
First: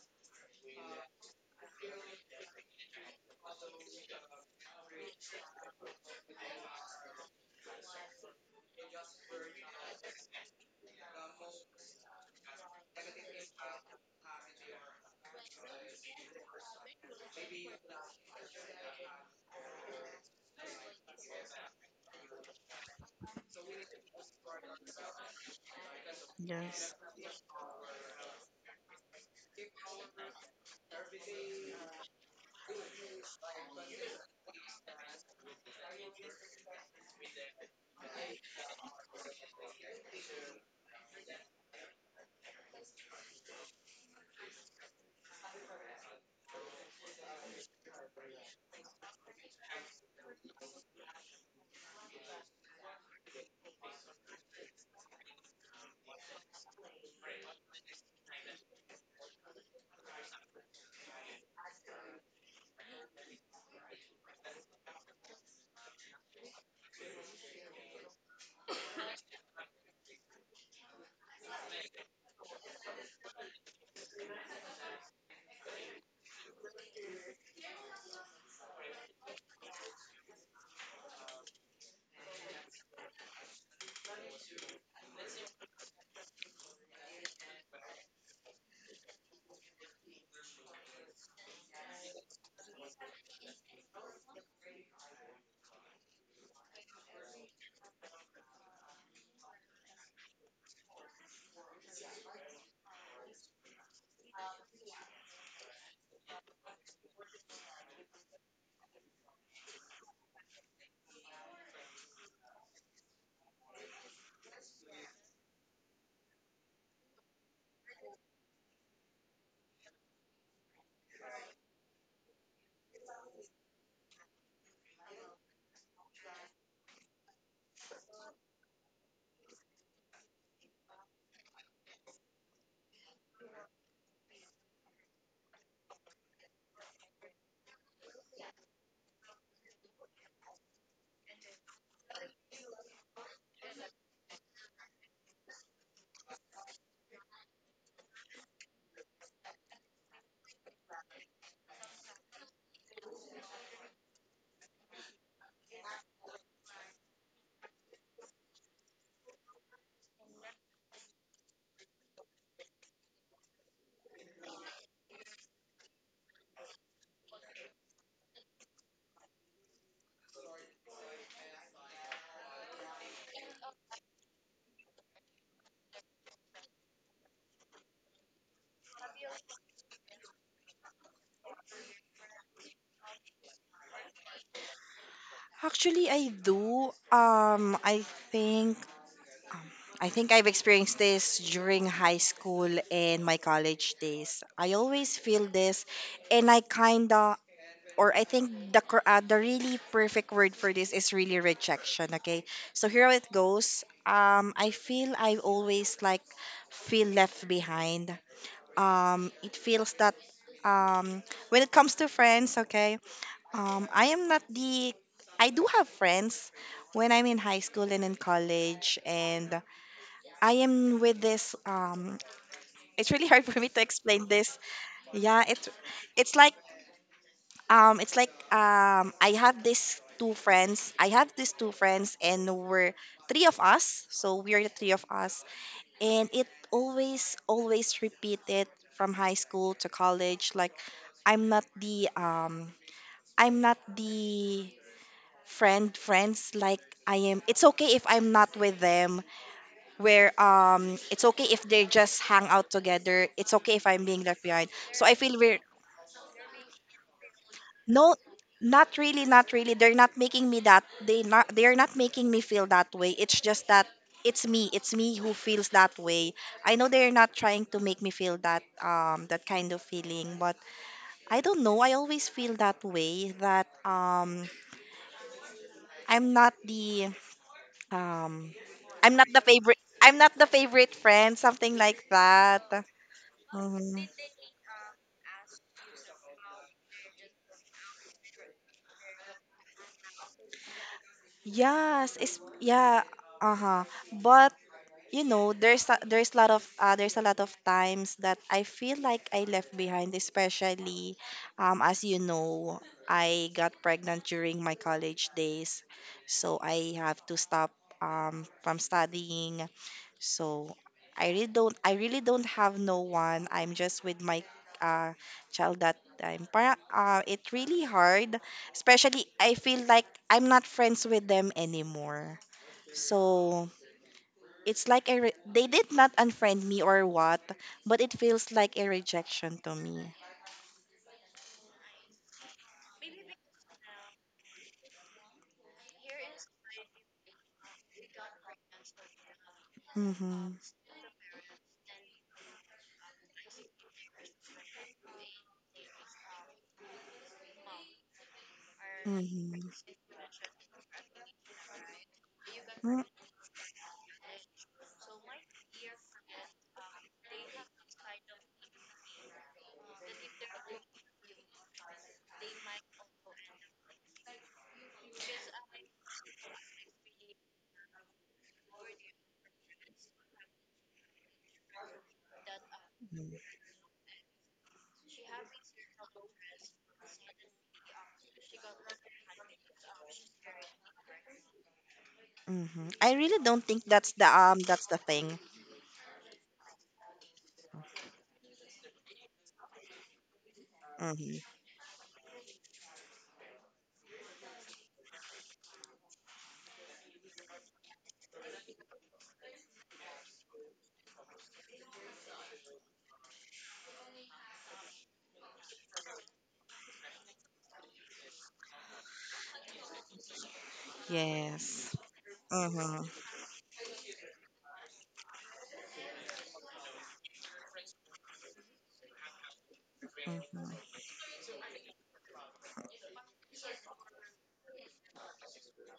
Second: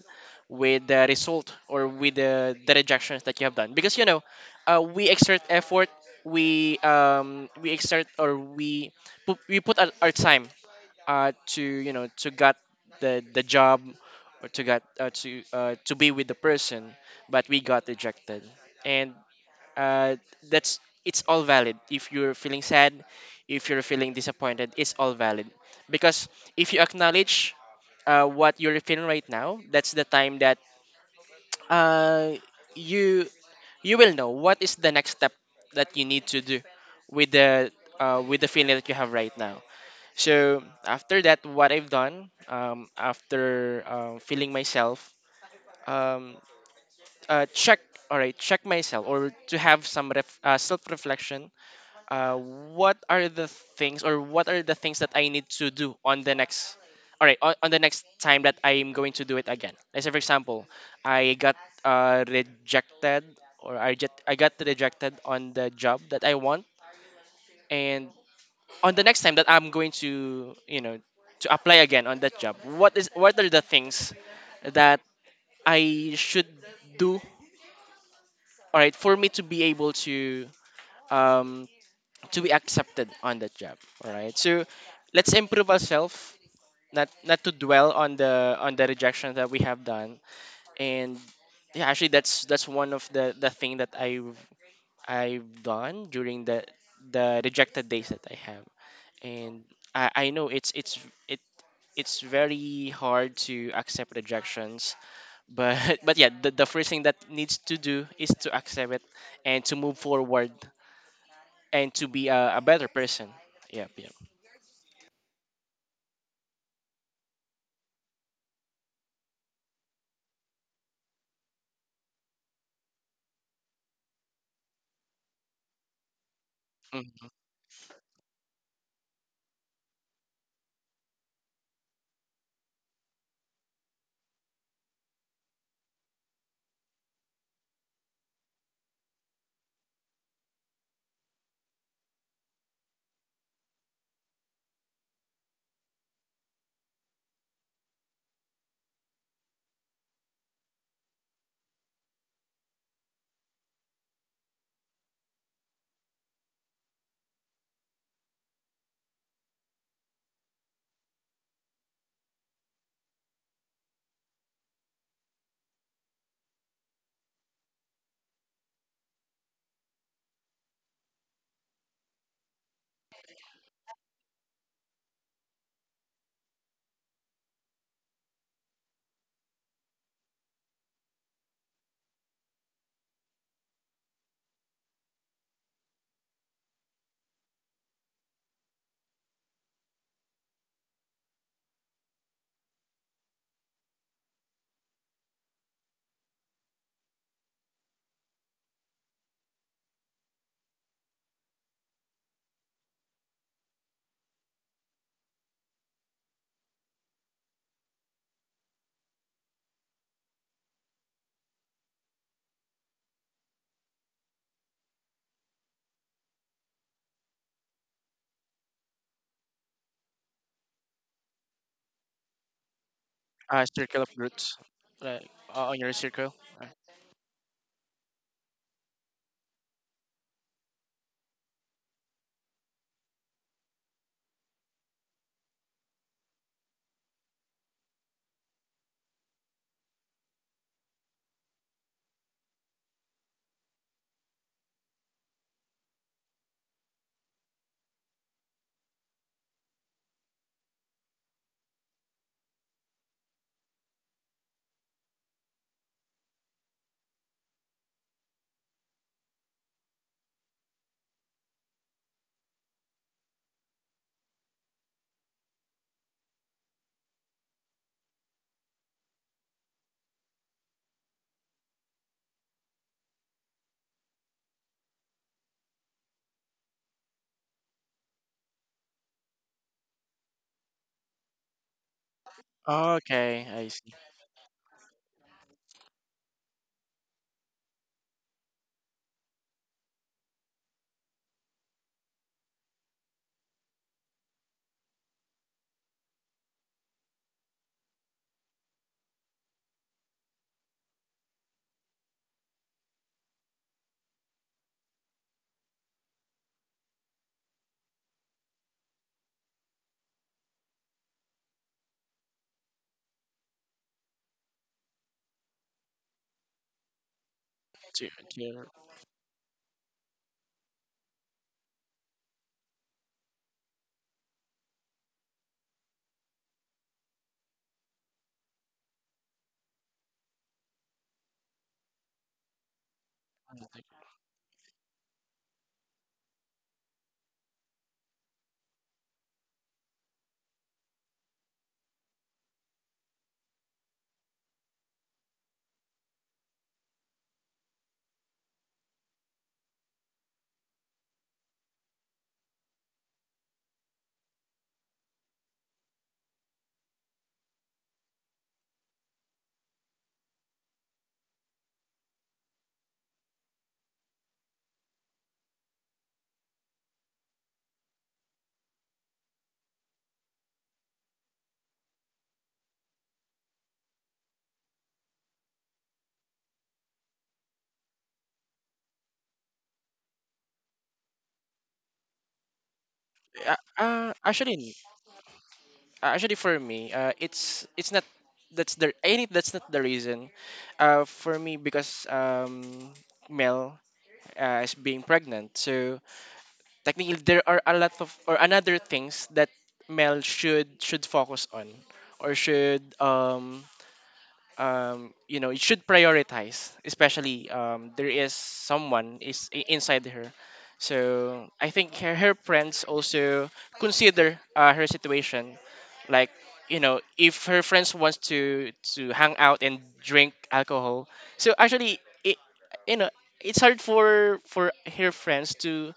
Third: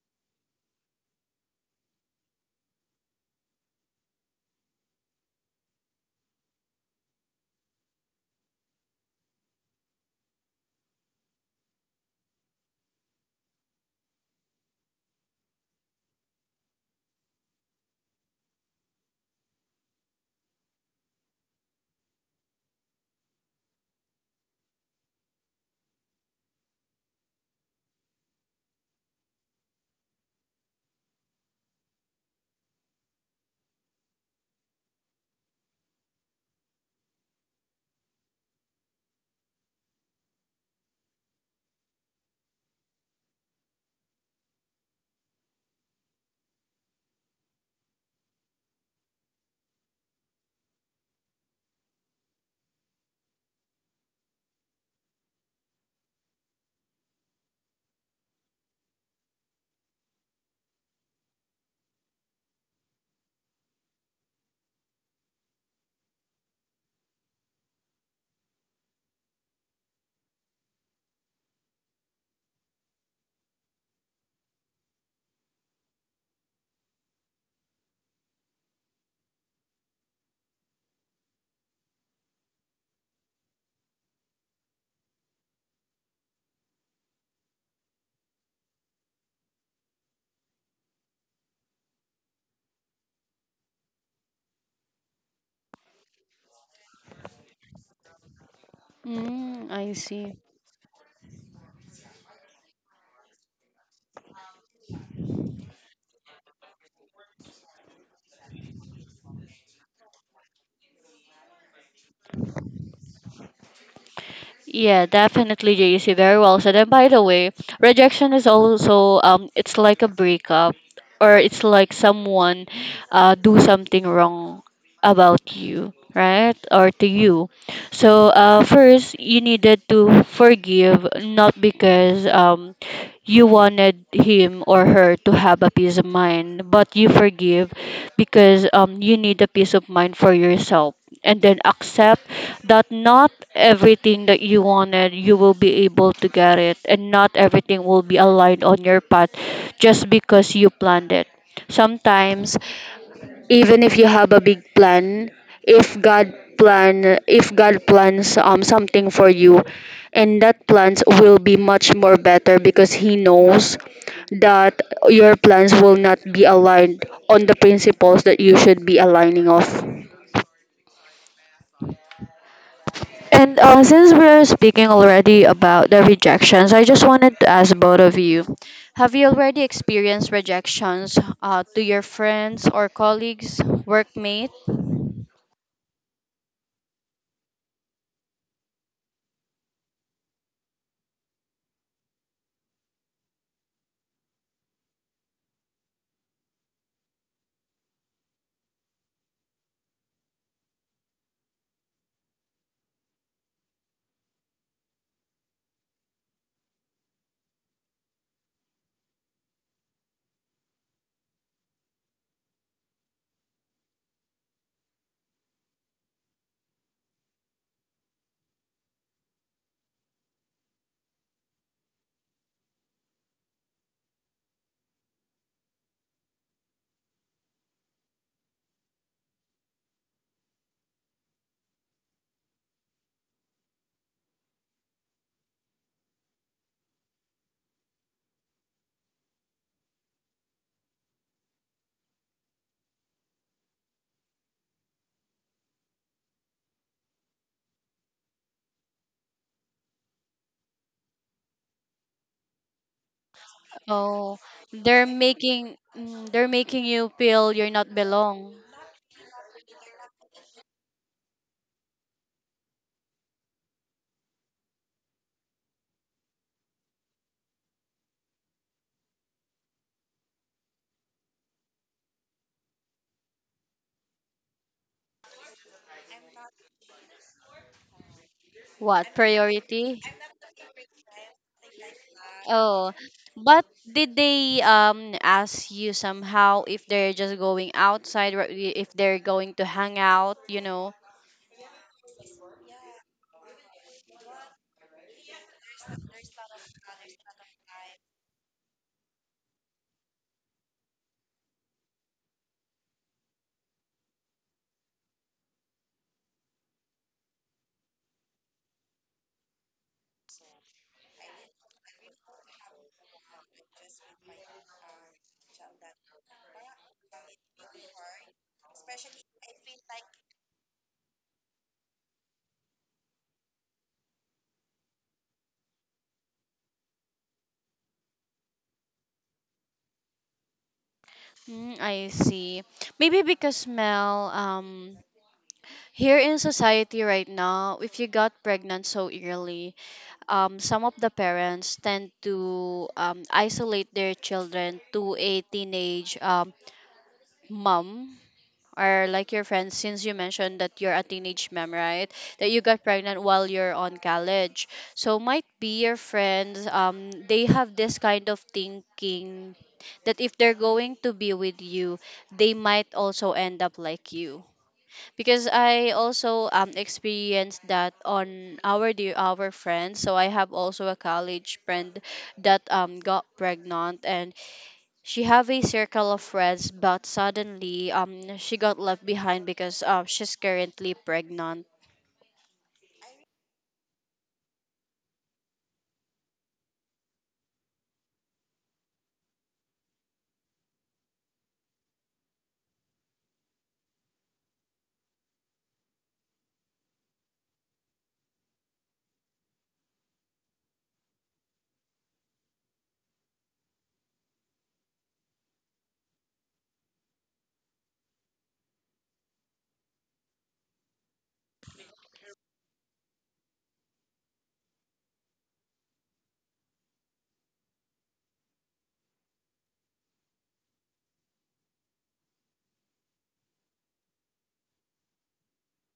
with the result or with the rejections that you have done, because you know we exert effort, we exert or we we put our time to, you know, to get the job or to get to be with the person, but we got rejected. And uh, that's, it's all valid if you're feeling sad, if you're feeling disappointed. It's all valid, because if you Yes. acknowledge what you're feeling right now, that's the time that uh, you you will know what is the next step that you need to do with the with the feeling that you have right now. So after that, what I've done, after feeling myself, um, check, all right, check myself, or to have some self reflection, uh, what are the things or what are the things that I need to do on the next, all right, on the next time that I am going to do it again. Let's say, for example, I got rejected, or I get I got rejected on the job that I want. And on the next time that I'm going to, you know, to apply again on that job. What is, what are the things that I should do, all right, for me to be able um, to be accepted on that job. All right, so let's improve ourselves, not to dwell on the rejection that we have done. And yeah, actually, that's one of the thing that I've done during the rejected days that I have. And Mm, I I see. know it it's very hard to accept rejections, but but yeah, the first thing that needs to do is to accept it and to move forward and to be a better person. Yep, yep. Yeah, definitely, JC. Very well said. And by the way, rejection is also it's like a breakup, or it's like someone do something wrong about you, right? Or to Mhm. you. So first you needed to forgive, not because you wanted him or her to have a peace of mind, but you forgive because you need a peace of mind for yourself, and then accept that not everything that you wanted you will be able to get it, and not everything will be aligned on your path just because you planned it. Sometimes, even if you have a big plan, if god if God plans something for you, and that plans will be much more better because he knows that your plans will not be aligned on the principles that you should be aligning off. And since we're speaking already about the rejections, I just wanted to ask both of you, have you already experienced rejections to your friends or colleagues, workmate? Actually, I do. I think I think I've experienced this during high school and my college days. I always feel this, and I kinda, or I think the really perfect word for this is really rejection. Okay, so here it goes. I feel I always like feel left behind. It feels that when it comes to friends, okay, I am not the, I do have friends when I'm in high school and in college, and I am with this. It's really hard for me to Circle of explain roots, this. like Yeah, it's on your it's circle. like, it's like, I have these two friends. I have these two friends, and we're three of us. So we are the three of us, and it always repeated from high school to college. Like, I'm not the, I'm not the friend friends. Like I am. It's okay if I'm not with them, where it's okay if they just hang out together. It's okay if I'm being Oh, left behind. they're So I feel we're, making, they're making you feel you're not no, belong. not really, not really. They're not making me that, they are not making me feel that way. It's just that it's me. It's me who feels that way. I know they're not trying to make me feel that that kind of feeling, but I don't know. I always feel that way that I'm not the, um What I'm not the favorite, priority? I'm not the favorite friend, something like that. Oh, Okay, but I see. Mhm. did they ask you somehow if they're just going outside, or if they're going to hang out, you know? Yes, it's, yeah, uh-huh. But you know, there's a, there's a lot of times that I feel like I left behind, especially as you know, I got pregnant during my college days, so I have to stop from studying. So I really don't have no one. I'm just with my uh child that time. Para, uh, it's really To, hard, to, especially I feel like I'm not friends with them anymore. So it's like a, they did not unfriend me or what, but it feels like a rejection to me. Mm, I see. Maybe because, Mel, here in society right now, if you got pregnant so early, Mm-hmm. Some of the parents tend to isolate their children to a teenage mom, or like your Mm-hmm. friends, since you mentioned that you're a teenage mom, right? That you got Mm-hmm. pregnant while you're on college. So might be your friends, they have this kind of thinking that if they're going to be with you, they might also end up like you. Because I also experienced that on our friends. So I have also a college friend that got pregnant, and she have a circle of friends, but suddenly she got left behind because she's currently pregnant. Mm-hmm. I really uh, don't think that's uh, the, actually, n- that's the thing. Actually, for me, it's not that's the any that's not the reason. Mm-hmm. For me, because Mel is being pregnant, so technically, there are a lot of or another things that Mel should focus on or should you know, it should prioritize, especially there is someone is I- inside her. So I think Yes. Her friends Mm-hmm. also consider her situation, like, you know, if her friends wants to hang out and drink Mm-hmm. alcohol. So actually, you know, it's hard for her friends to,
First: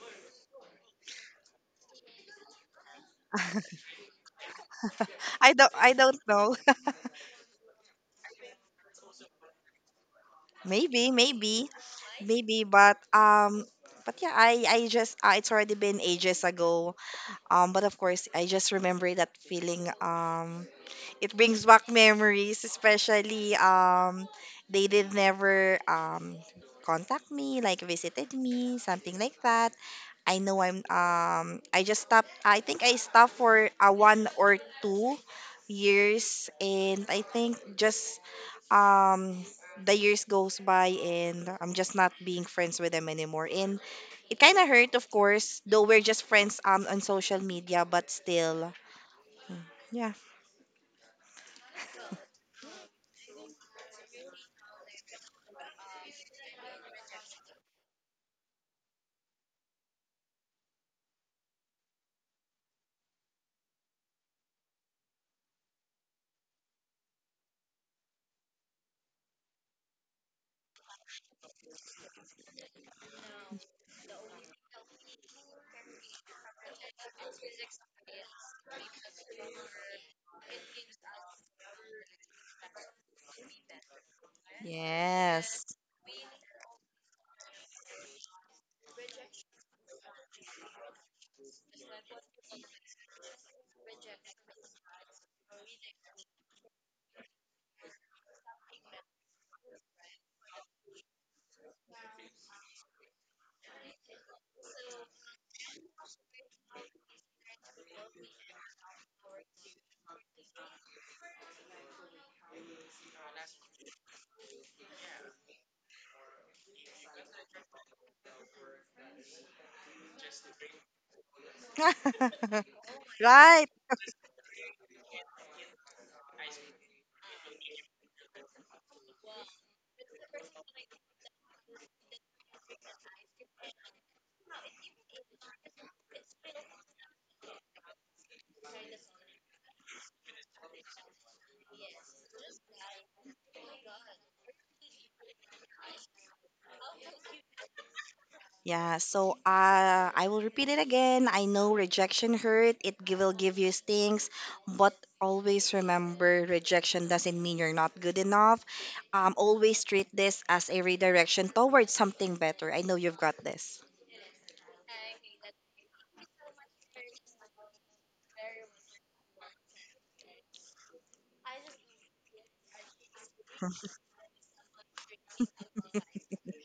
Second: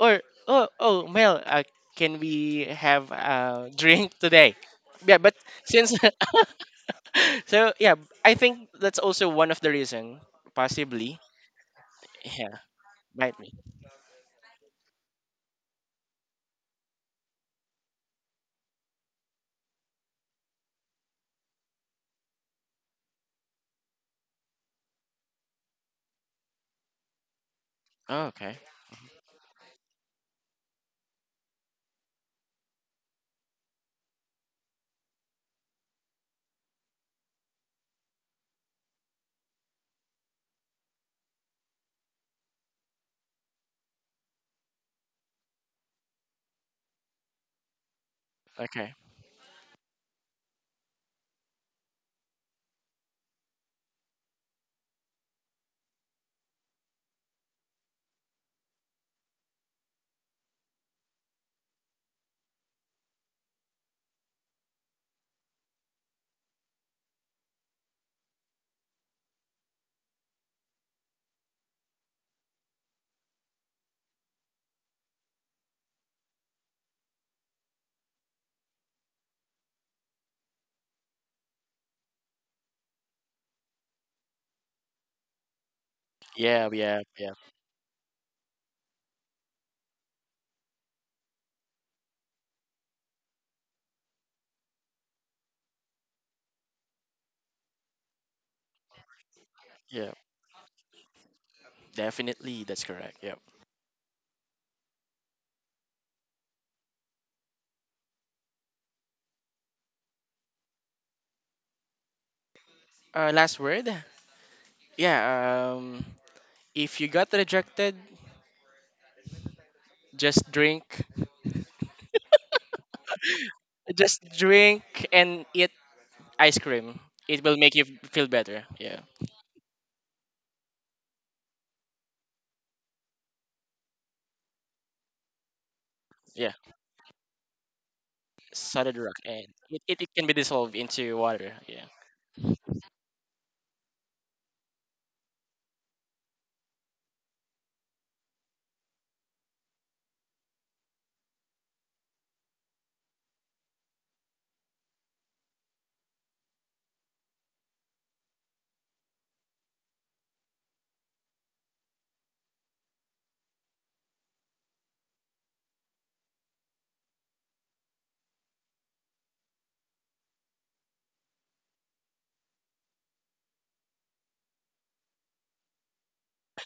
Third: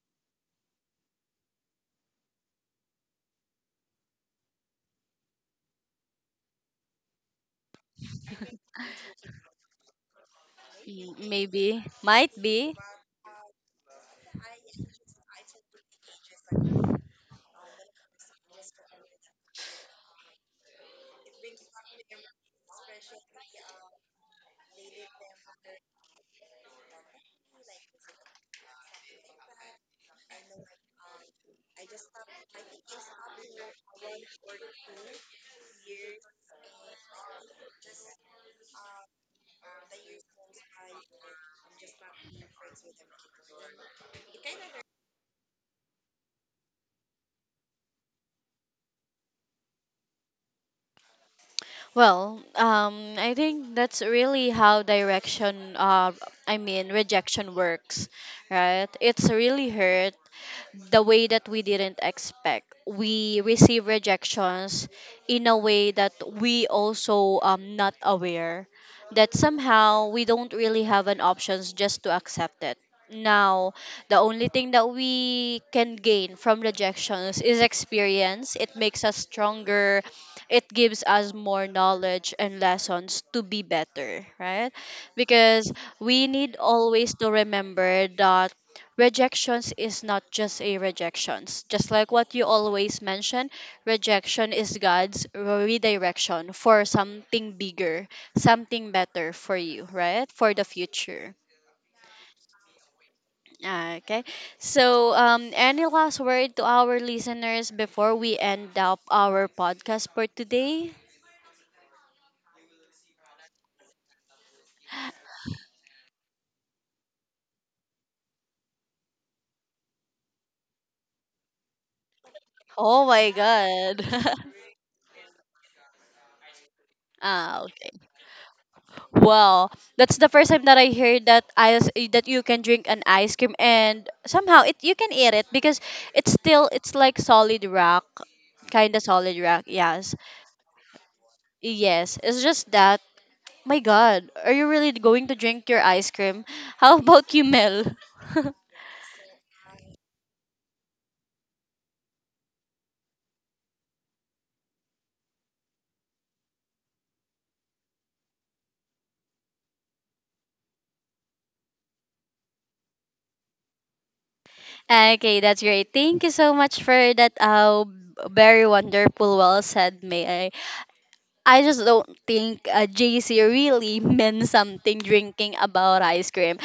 or oh, Mel, can we have a drink today? Yeah, but I don't I since don't know. so yeah, I think that's also one of the reason, maybe possibly. Mm, maybe. maybe Might Yeah, maybe, be. Might be. But yeah, I just, it's already been ages ago. But of course, I just remember that feeling. It brings back memories, especially they did never contact me, like Oh, visited okay. me, something like that. I know I'm, I just stopped. I think I stopped for a 1 or 2 years, and I think just um the years goes by, and I'm just not being friends with them anymore. And it kind of hurt, of course, though we're just friends on social media, but still, Okay. yeah. Well, I think that's really how direction I mean rejection works, right? It's really hurt the way that we didn't expect. We receive rejections in a way that we also not aware, that somehow we don't really have an options just to accept it. Now, the only thing that we can gain from rejections is experience. It makes us stronger. It gives us more knowledge and lessons to be better, right? Yes. Because we need Yeah, yeah, always yeah, to remember that rejections is not just a rejections. Just like what you always mention, rejection is God's redirection for something bigger, something better for you, yeah. right, for the future. Definitely, that's correct. Yep. Ah, okay, so any last word to our listeners before we end up our podcast for today? Last word. Yeah. If you got rejected, just drink. Oh my Right. God. Just drink and eat ice cream. It will Ah, make you okay. feel better. Yeah. Well, that's the first time that I heard that ice that you can drink an ice cream, and somehow it you can eat it because it's Yeah. still it's like solid rock, kind Solid of rock, solid and rock. It Yes, can be dissolved into water. Yeah. yes. It's just that. My God, are you really going to drink your ice cream? How about you, Mel? Yeah, so I will repeat it again. I know rejection hurt, will give you stings, but always remember rejection doesn't mean you're not good enough. Always treat this as a redirection towards something better. I know you've got this. Okay, that's great. Thank you so much for that. Very wonderful. Well said, May. I just don't think JC really meant something drinking about ice cream.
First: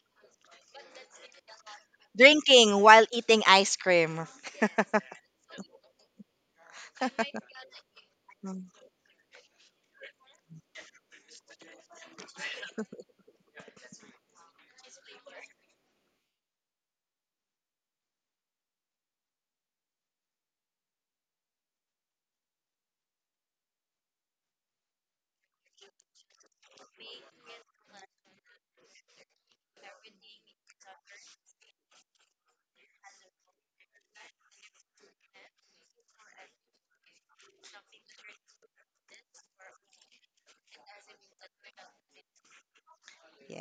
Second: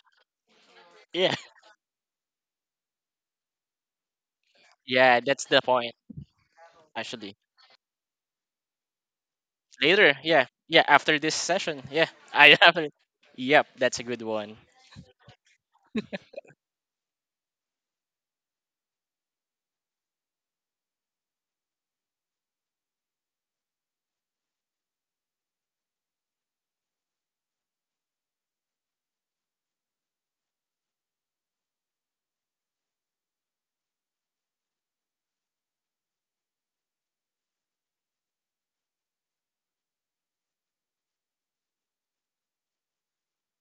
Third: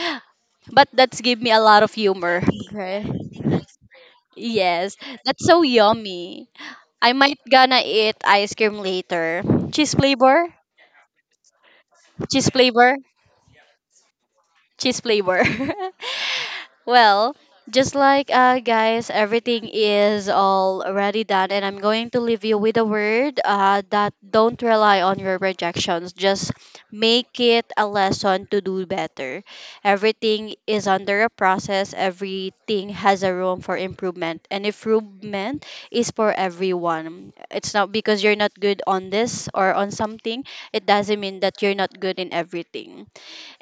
But that's Yeah. give me a lot of humor. Drinking Okay. while eating ice cream. Yes, Yeah. that's That's the so point, yummy. I actually. might gonna eat ice cream later. Cheese Later, yeah. flavor? Yeah, after this session. Yeah. Cheese I after. flavor? Yep, that's a good one. Cheese flavor. Well, just like, guys, everything is already done, and I'm going to leave you with a word, that don't rely on your rejections. Just make it a lesson to do better. Everything is under a process, everything has a room for improvement, and improvement is for everyone. It's not because you're not good on this or on something, it doesn't mean that you're not good in everything.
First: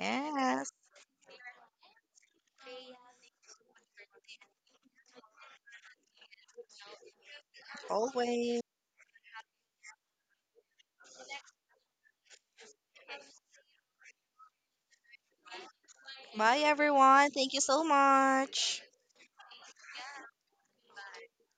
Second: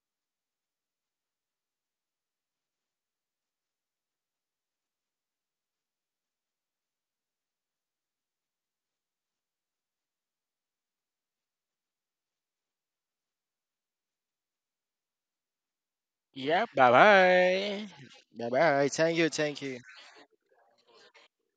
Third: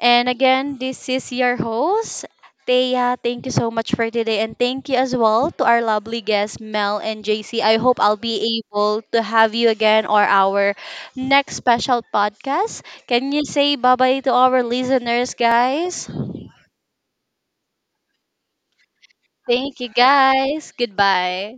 And again, this is your host, Thea. Thank you so much for today. And thank you as well to our lovely guests, Mel and JC. I hope I'll be always. able to have you again or our next special podcast. Can you say bye bye to our listeners, guys? Bye, Yep, bye everyone. Thank you so bye. Bye much. bye. Thank you, thank Thank you. you, guys. Goodbye.